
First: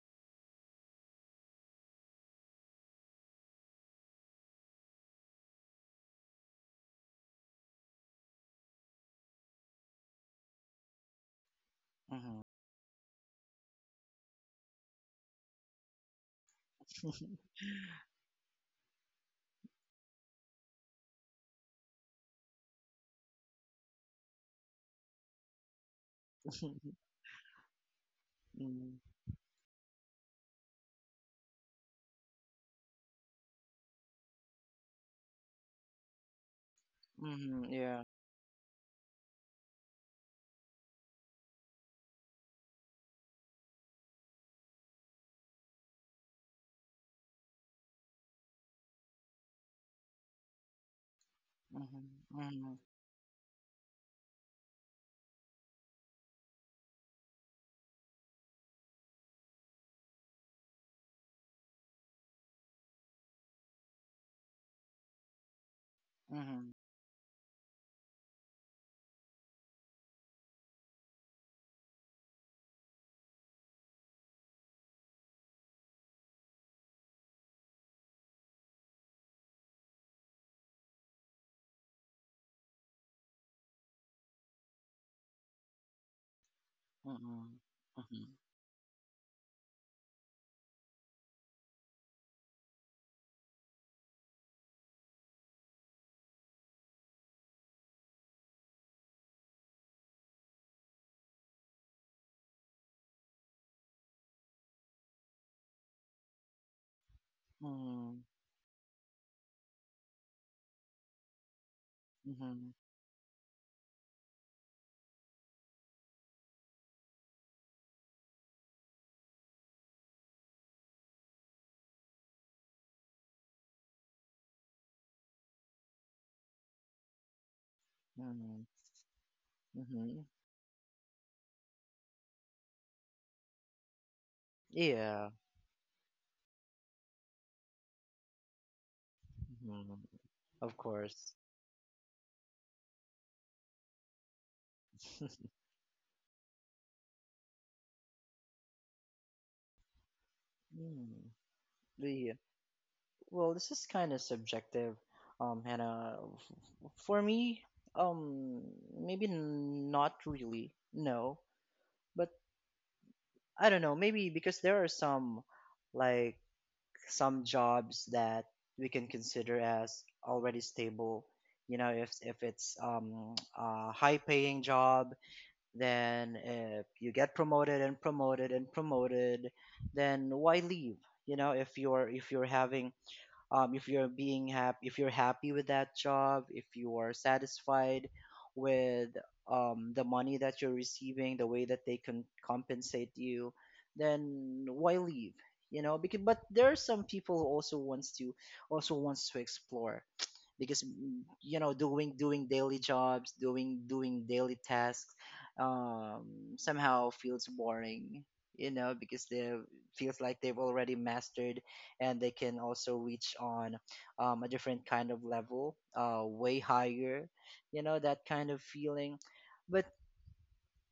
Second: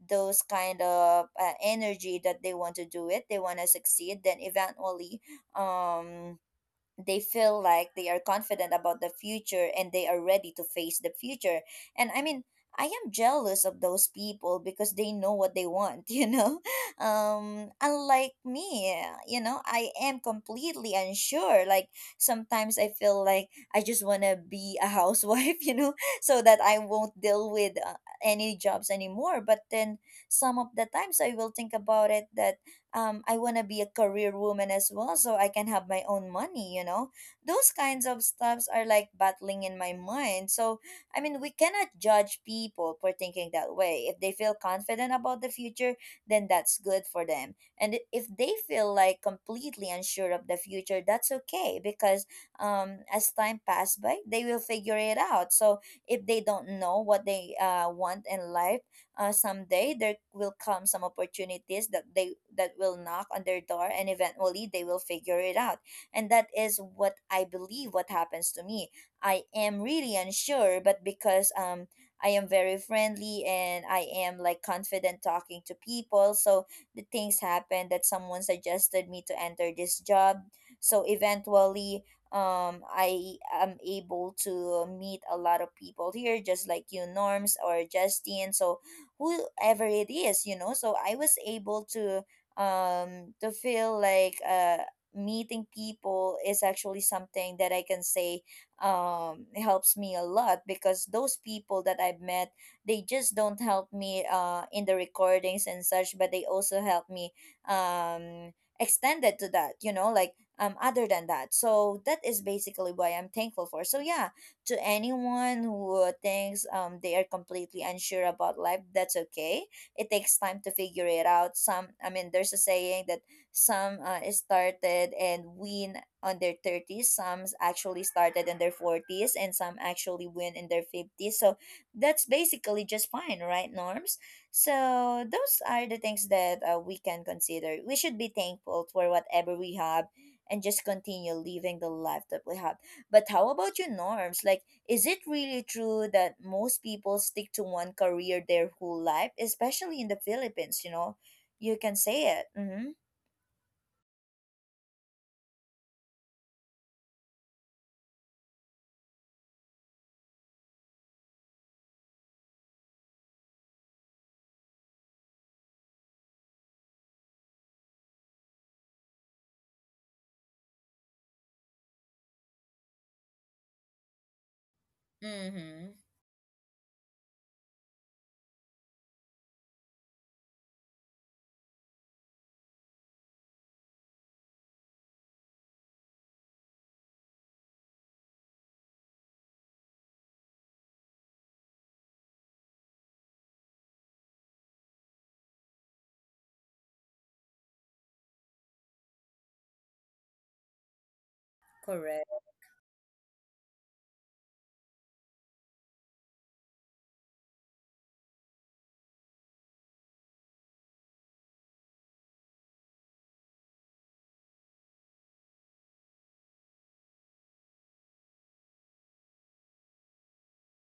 A: those kind of energy, that they want to do it, they want to succeed, then eventually, um they feel like they are confident about the future, and they are ready to face the future. And I
B: Mhm.
A: mean, I am jealous of those people because they know what they want, you know? Unlike me, I am completely unsure. Like sometimes I feel like I just want to be a housewife, so that I won't deal with any jobs
B: Mhm.
A: anymore. But then some of the times I will think about it, that I want to be a career woman as well, so I can have my own money.
B: Mhm.
A: Those
B: Yeah.
A: kinds of stuffs are like battling in my mind, so I mean, we cannot judge people for thinking that way. If they feel confident about the future, then that's good for them, and if they feel like completely unsure of the future, that's okay,
B: Mhm.
A: because
B: Mhm.
A: as time passes by, they will figure it out. So if they don't know what they want in life, someday there will come some opportunities that will knock on their door, and eventually they will figure it out. And that is what I believe what happens to me. I am really unsure, but because I am very friendly, and I am, like, confident talking to people. So the things happened that someone suggested me to enter this job, so eventually, I am able to meet a lot of people here, just like you, Norms,
B: Mhm.
A: or
B: Mhm.
A: Justine, so whoever it is. So I was able to feel like meeting people is actually something that I can say helps me a lot, because those people that I've met, they just don't help me in the recordings and such, but they also help me
B: Mhm.
A: um extended to that, you know, like, other than that. So that is
B: Mhm. Mhm.
A: basically why I'm thankful for. So yeah, to anyone who thinks they are completely unsure about life, that's okay. It takes time to figure it out. Some, I mean, there's a saying that some started and win on their 30s, some actually started in
B: Mhm.
A: their 40s, and some
B: Mhm.
A: actually win in their 50s. So that's basically just fine, right, Norms? So
B: Yeah.
A: those are the things that we can consider. We should be thankful for whatever we have,
B: Mhm.
A: and
B: Of
A: just continue
B: course.
A: living the life that we have. But how about your, Norms? Like, is it really true that most people stick to one career their whole life, especially in the Philippines? You know,
B: Mm.
A: you can
B: Yeah.
A: say it. Mm-hmm.
B: Well, this is kind of subjective, Hannah. For me, um, maybe not really, no. But I don't know, maybe because there are some like some jobs that we can consider as already stable. You know, if it's a high paying job,
A: Mm-hmm.
B: then if you get promoted and promoted and promoted, then why leave? You know, if you're having if you're being happy, if you're happy with that job, if you are satisfied with the money that you're receiving, the way that they can compensate you, then why leave? You know, because but there are some people who also wants to explore because mm, you know, doing
A: Correct.
B: doing daily jobs, doing daily tasks um, somehow feels boring, you know, because they feels like they've already mastered, and they can also reach on a different kind of level way higher, you know, that kind of feeling. But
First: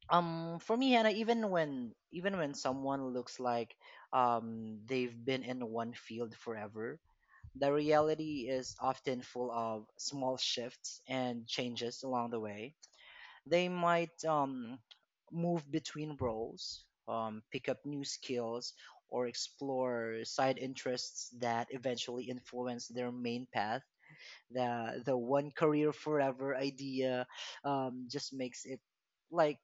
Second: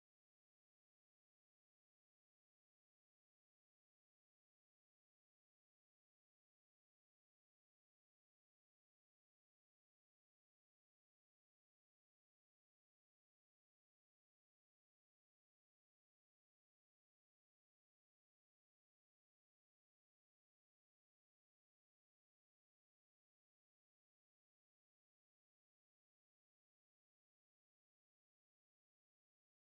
B: for me, Hannah, even when someone looks like they've been in one field forever, the reality is often full of small shifts and changes along the way. They might move between roles, pick up new skills, or explore side interests that eventually influence their main path. The one career forever idea just makes it like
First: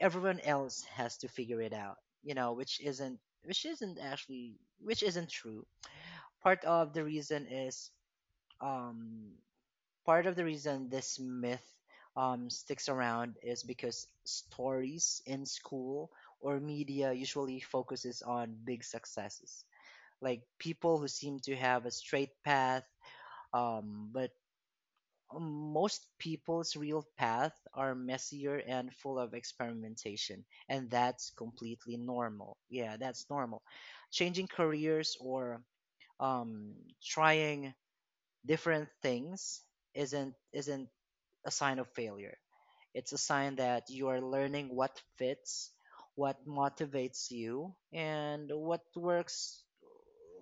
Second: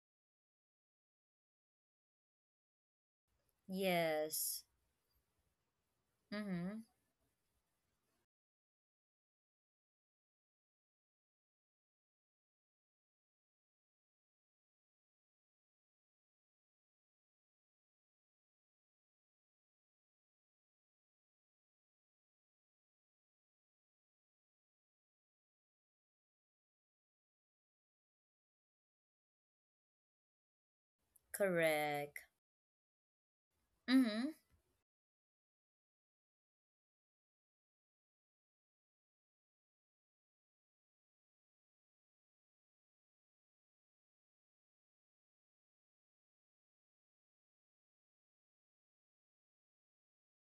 B: everyone else has to figure it out, you know, which isn't, which isn't actually,
A: Yes.
B: which isn't true. Part
A: Mm-hmm.
B: of the reason is um, part of the reason this myth sticks around is because stories in school or media usually focuses on big successes, like people who seem to have a straight path. But most people's real path are messier and full of experimentation, and that's completely
A: Correct.
B: normal. Yeah, that's normal.
A: Mm-hmm.
B: Changing careers or um, trying different things isn't a sign of failure. It's a sign that you are learning what fits, what motivates you, and what works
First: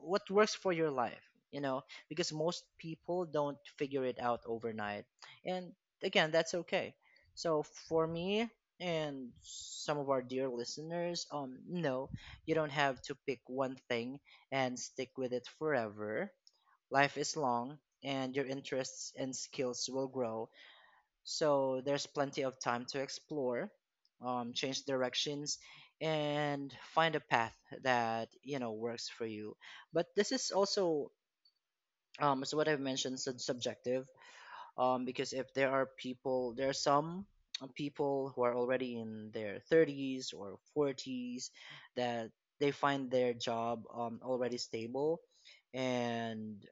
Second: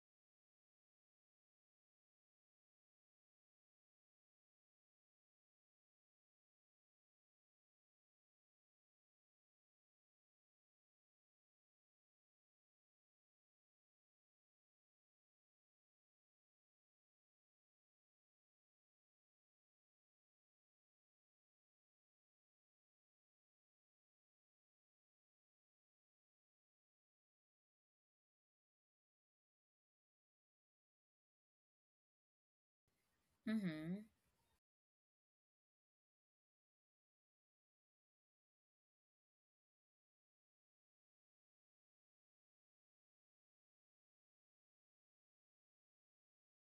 B: what works for your life, you know, because most people don't figure it out overnight. And again, that's okay. So for me and some of our dear listeners, no, you don't have to pick one thing and stick with it forever. Life is long and your interests and skills will grow, so there's plenty of time to explore, change directions, and find a path that you know works for you. But this is also so what I've mentioned,
A: Mm-hmm.
B: subjective, because if there are people, there are some people who are already in their 30s or 40s that they find their job already stable, and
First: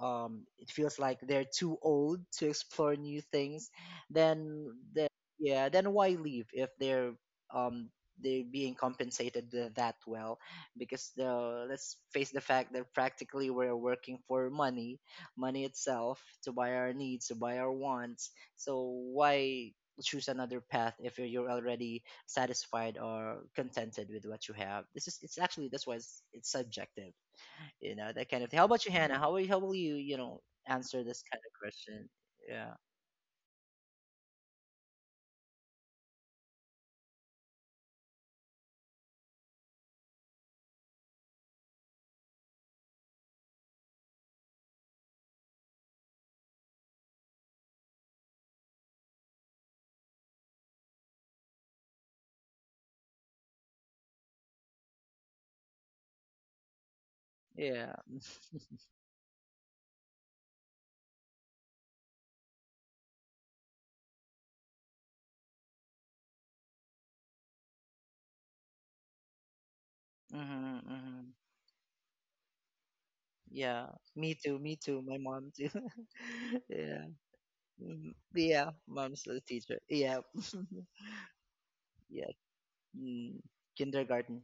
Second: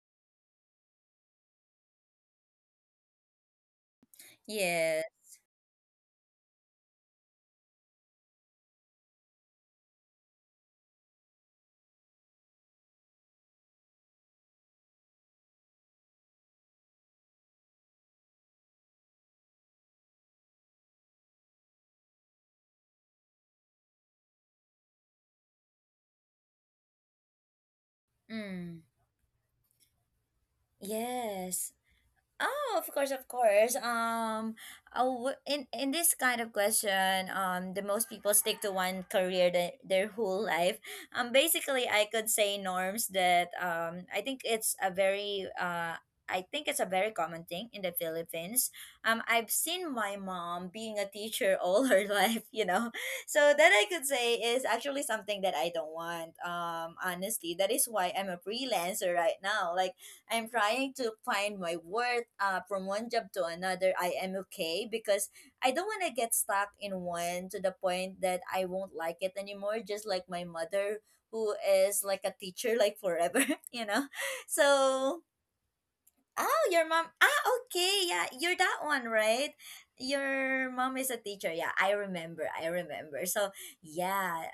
B: it feels like they're too old to explore new things, then,
A: Yes.
B: then yeah, then why leave if they're um, they're being compensated that well? Because the, let's face the fact that practically we're working for money, money itself to buy our needs, to buy our wants. So why choose another path if you're already satisfied or contented with what you have? This is, it's actually that's why it's subjective, you know, that kind of thing. How
A: Mm.
B: about you, Hannah? How will you, you know, answer this kind of
A: Yes.
B: question? Yeah,
A: Oh, of course, of course. Uh, in this kind of question, the most people stick to one career, their whole life. Basically, I could say, Norms, that I think it's a very common thing in the Philippines. I've seen my mom being a teacher all her life. So that I could say is actually something that I don't want. Honestly, that is
B: yeah,
A: why I'm a freelancer right now. Like, I'm trying to find my worth from one job to another. I am okay because I don't want to get stuck in one to the point that I won't like it anymore, just like my
B: mm-hmm,
A: mother
B: mm-hmm.
A: who is like a teacher like forever, you
B: Yeah.
A: know.
B: Me too, me too. My
A: So
B: mom too.
A: oh, your
B: Yeah,
A: mom. Ah, okay.
B: mhm.
A: Yeah, you're
B: Yeah.
A: that one,
B: Mom's a
A: right?
B: teacher. Yeah,
A: Your mom is a teacher. Yeah, I
B: yeah.
A: remember. I remember.
B: Mm.
A: So,
B: Kindergarten.
A: yeah.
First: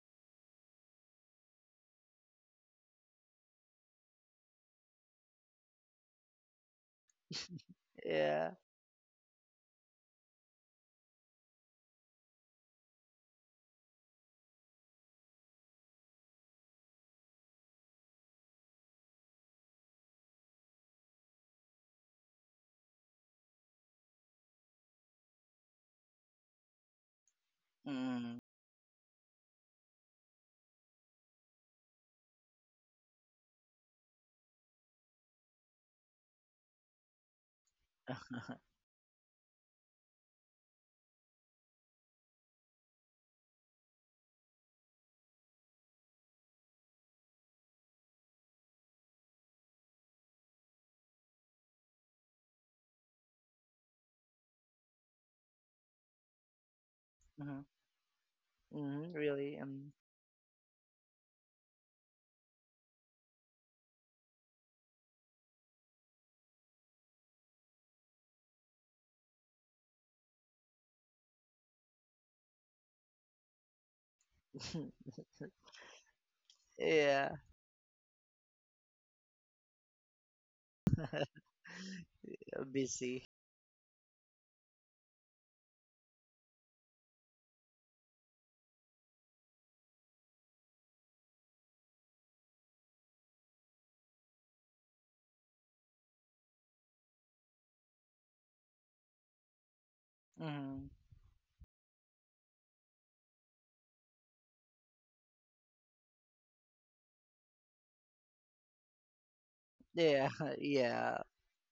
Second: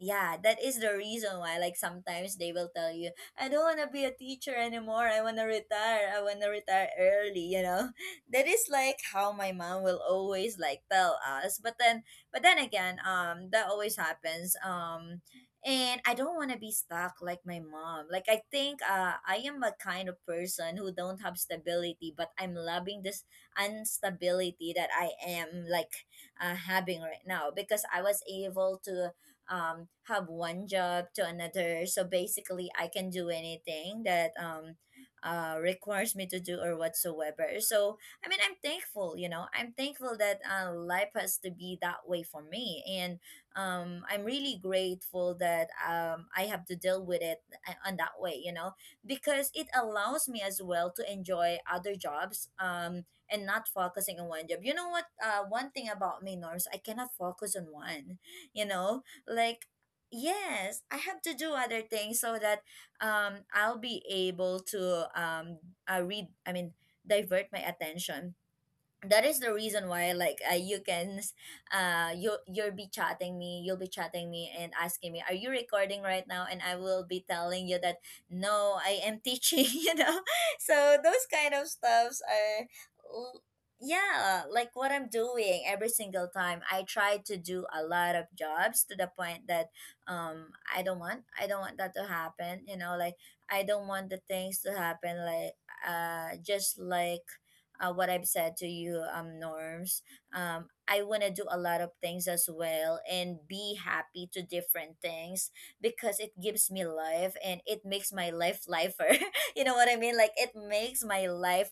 A: Yeah, that is the reason why like sometimes they will tell you, "I don't want to be a teacher anymore. I want to retire. I want to retire early," you know? That
B: Yeah.
A: is like how my mom will always like tell us. But then again, that always happens. And I don't want to be stuck like my mom. Like I think I am a kind of person who don't have stability, but I'm loving this instability that I am like having right now because I was
B: Mm.
A: able to have one job to another. So basically I can do anything that requires me to do or whatsoever. So I mean I'm thankful, you know, I'm thankful that life has to be that way for me. And I'm really grateful that I have to deal with it on that way, you know, because it allows me as well to enjoy other jobs, and not focusing on one job. You know what, one thing about me, Norms, I cannot focus on
B: hmm
A: one, you know,
B: hmm. Really?
A: like, yes, I have to do other things so that I'll be able to read I mean divert my attention. That is the reason why, like, you can you, you'll be chatting me, you'll be chatting me and asking me, "Are you recording right now?" and I will be
B: Yeah.
A: telling you that no, I am teaching. You know, so those kind of stuffs are
B: Busy.
A: l- yeah, like what I'm doing every single time. I try to do a lot of jobs to the point that I don't want that to happen, you know, like I don't want the things to happen like just like what I've said to you, Norms.
B: hmm
A: I want to do a lot of things as well and be happy to different things because it gives me life and it makes my life lifer. You know what I mean?
B: Yeah.
A: Like it makes
B: Yeah.
A: my life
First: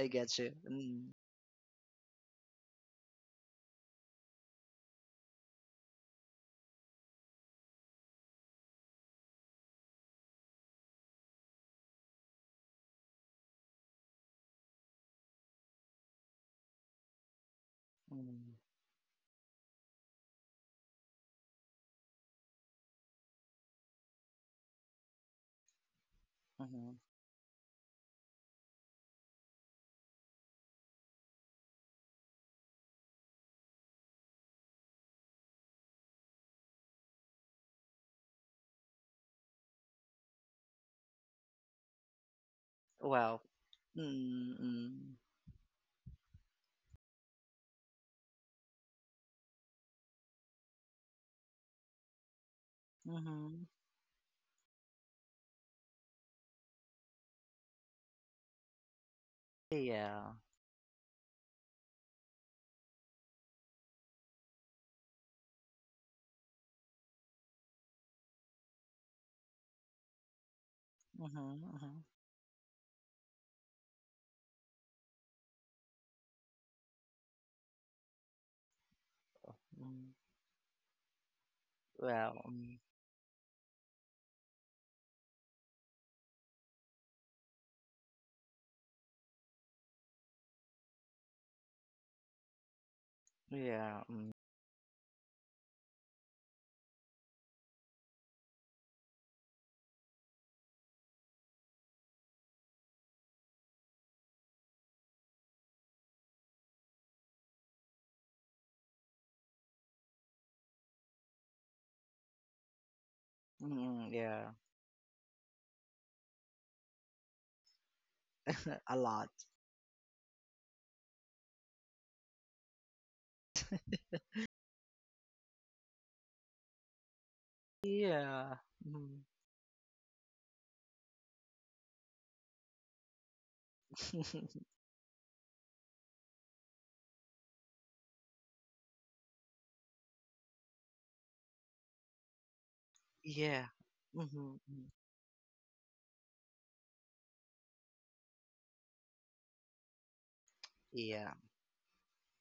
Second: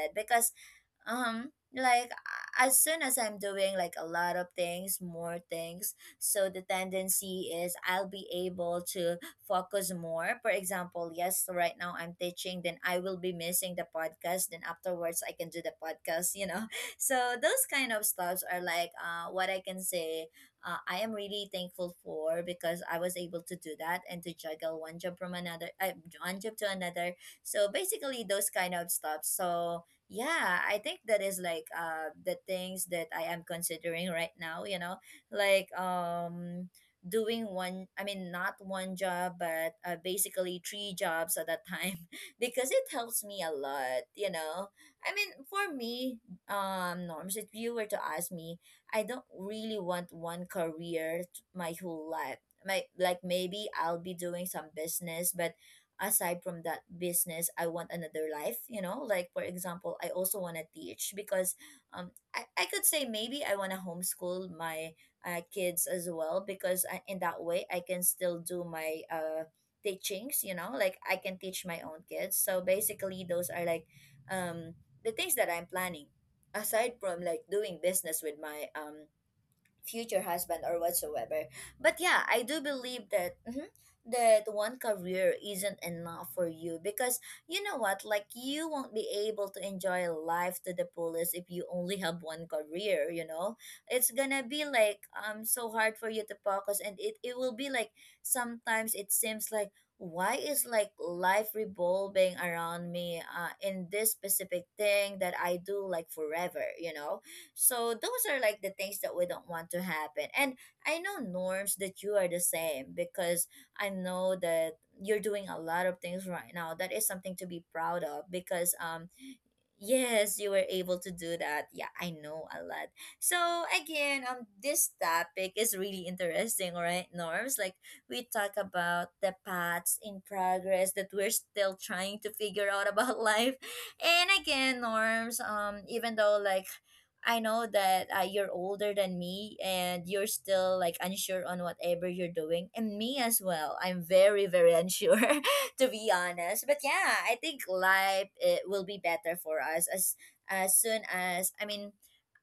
B: I get you.
A: because
B: Mm.
A: um like a- as soon as I'm doing like a lot of things, more things, so the tendency is I'll be able to focus more. For example, yes, right now I'm teaching, then I will be missing the podcast, then afterwards I can do the podcast, you know. So those kind of stuffs
B: Mm.
A: are like what I can say I am really thankful for because I was able to do that and to juggle one job to
B: hmm
A: another. So basically those kind of stuff. So yeah, I think that is like the things that I am considering right now, you know, like, doing one I mean not one job but basically three jobs at a time. Because it helps
B: Wow.
A: me a lot, you know. I
B: Mm-hmm.
A: mean for me, Norms, if you were to ask me, I don't really want one career my whole life. My like
B: Mm-hmm.
A: Maybe I'll be doing some business, but aside from that business I want another life, you know. Like for example, I
B: Yeah.
A: also want to teach because I could say maybe I want to homeschool my kids as well because in that way I can still do my teachings, you know, like I can
B: Mm-hmm.
A: teach my
B: Mm-hmm.
A: own kids. So basically those are like um the things that I'm planning aside from like doing business with my
B: Mm.
A: future husband or whatsoever. But yeah,
B: Well,
A: I do
B: mm,
A: believe that, mhm, that one career isn't enough for you because, you know what, like you won't be able to enjoy life to the fullest if you only have one career, you know?
B: yeah.
A: It's
B: Mm.
A: gonna be like so hard for you to focus, and it will be like sometimes it seems like why is like life revolving around me in this specific thing that I do like forever, you know? So those are like the things that we don't want to happen. And I know, Norms, that you are the same because I
B: Mm,
A: know
B: yeah.
A: that you're doing a lot of things right now. That is something to be proud of because,
B: A lot.
A: yes, you were able to do that. Yeah, I know a lot. So again, this topic is really interesting, right, Norms? Like we talk
B: Yeah.
A: about
B: Mm.
A: the paths in progress that we're still trying to figure out about life, and again, Norms. Even though like, I know that you're older than me and you're still like unsure on whatever you're doing, and me as
B: Yeah.
A: well. I'm very
B: Mm-hmm.
A: very
B: Mm-hmm.
A: unsure to be honest. But yeah, I think life it will be better for us as soon
B: Yeah.
A: as I mean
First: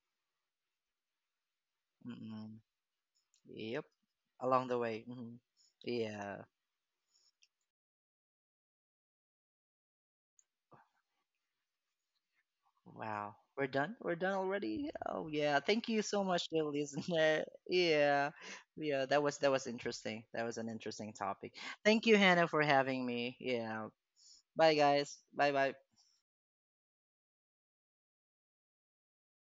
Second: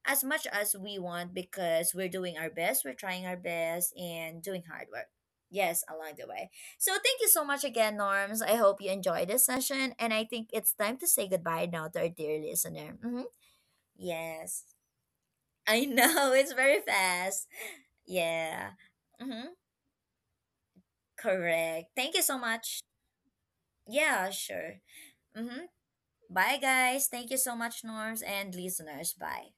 A: as much as we want because we're doing our
B: mm
A: best, we're trying our
B: Yep.
A: best and doing
B: Along the
A: hard
B: way.
A: work. Yes, along the
B: Yeah.
A: way. So thank you so much again, Norms. I hope you enjoyed this session and I think it's time to say goodbye now to our dear listener. Mm-hmm.
B: Wow. We're done? We're done
A: Yes.
B: already? Oh yeah.
A: I
B: Thank you so
A: know
B: much,
A: it's
B: dear
A: very
B: listener.
A: fast.
B: Yeah.
A: Yeah.
B: Yeah,
A: Mm-hmm.
B: that was interesting. That was an interesting topic.
A: Correct.
B: Thank
A: Thank
B: you,
A: you so
B: Hannah, for
A: much.
B: having me. Yeah.
A: Yeah,
B: Bye
A: sure.
B: guys. Bye
A: Mm-hmm.
B: bye.
A: Bye, guys. Thank you so much, Norms and listeners. Bye.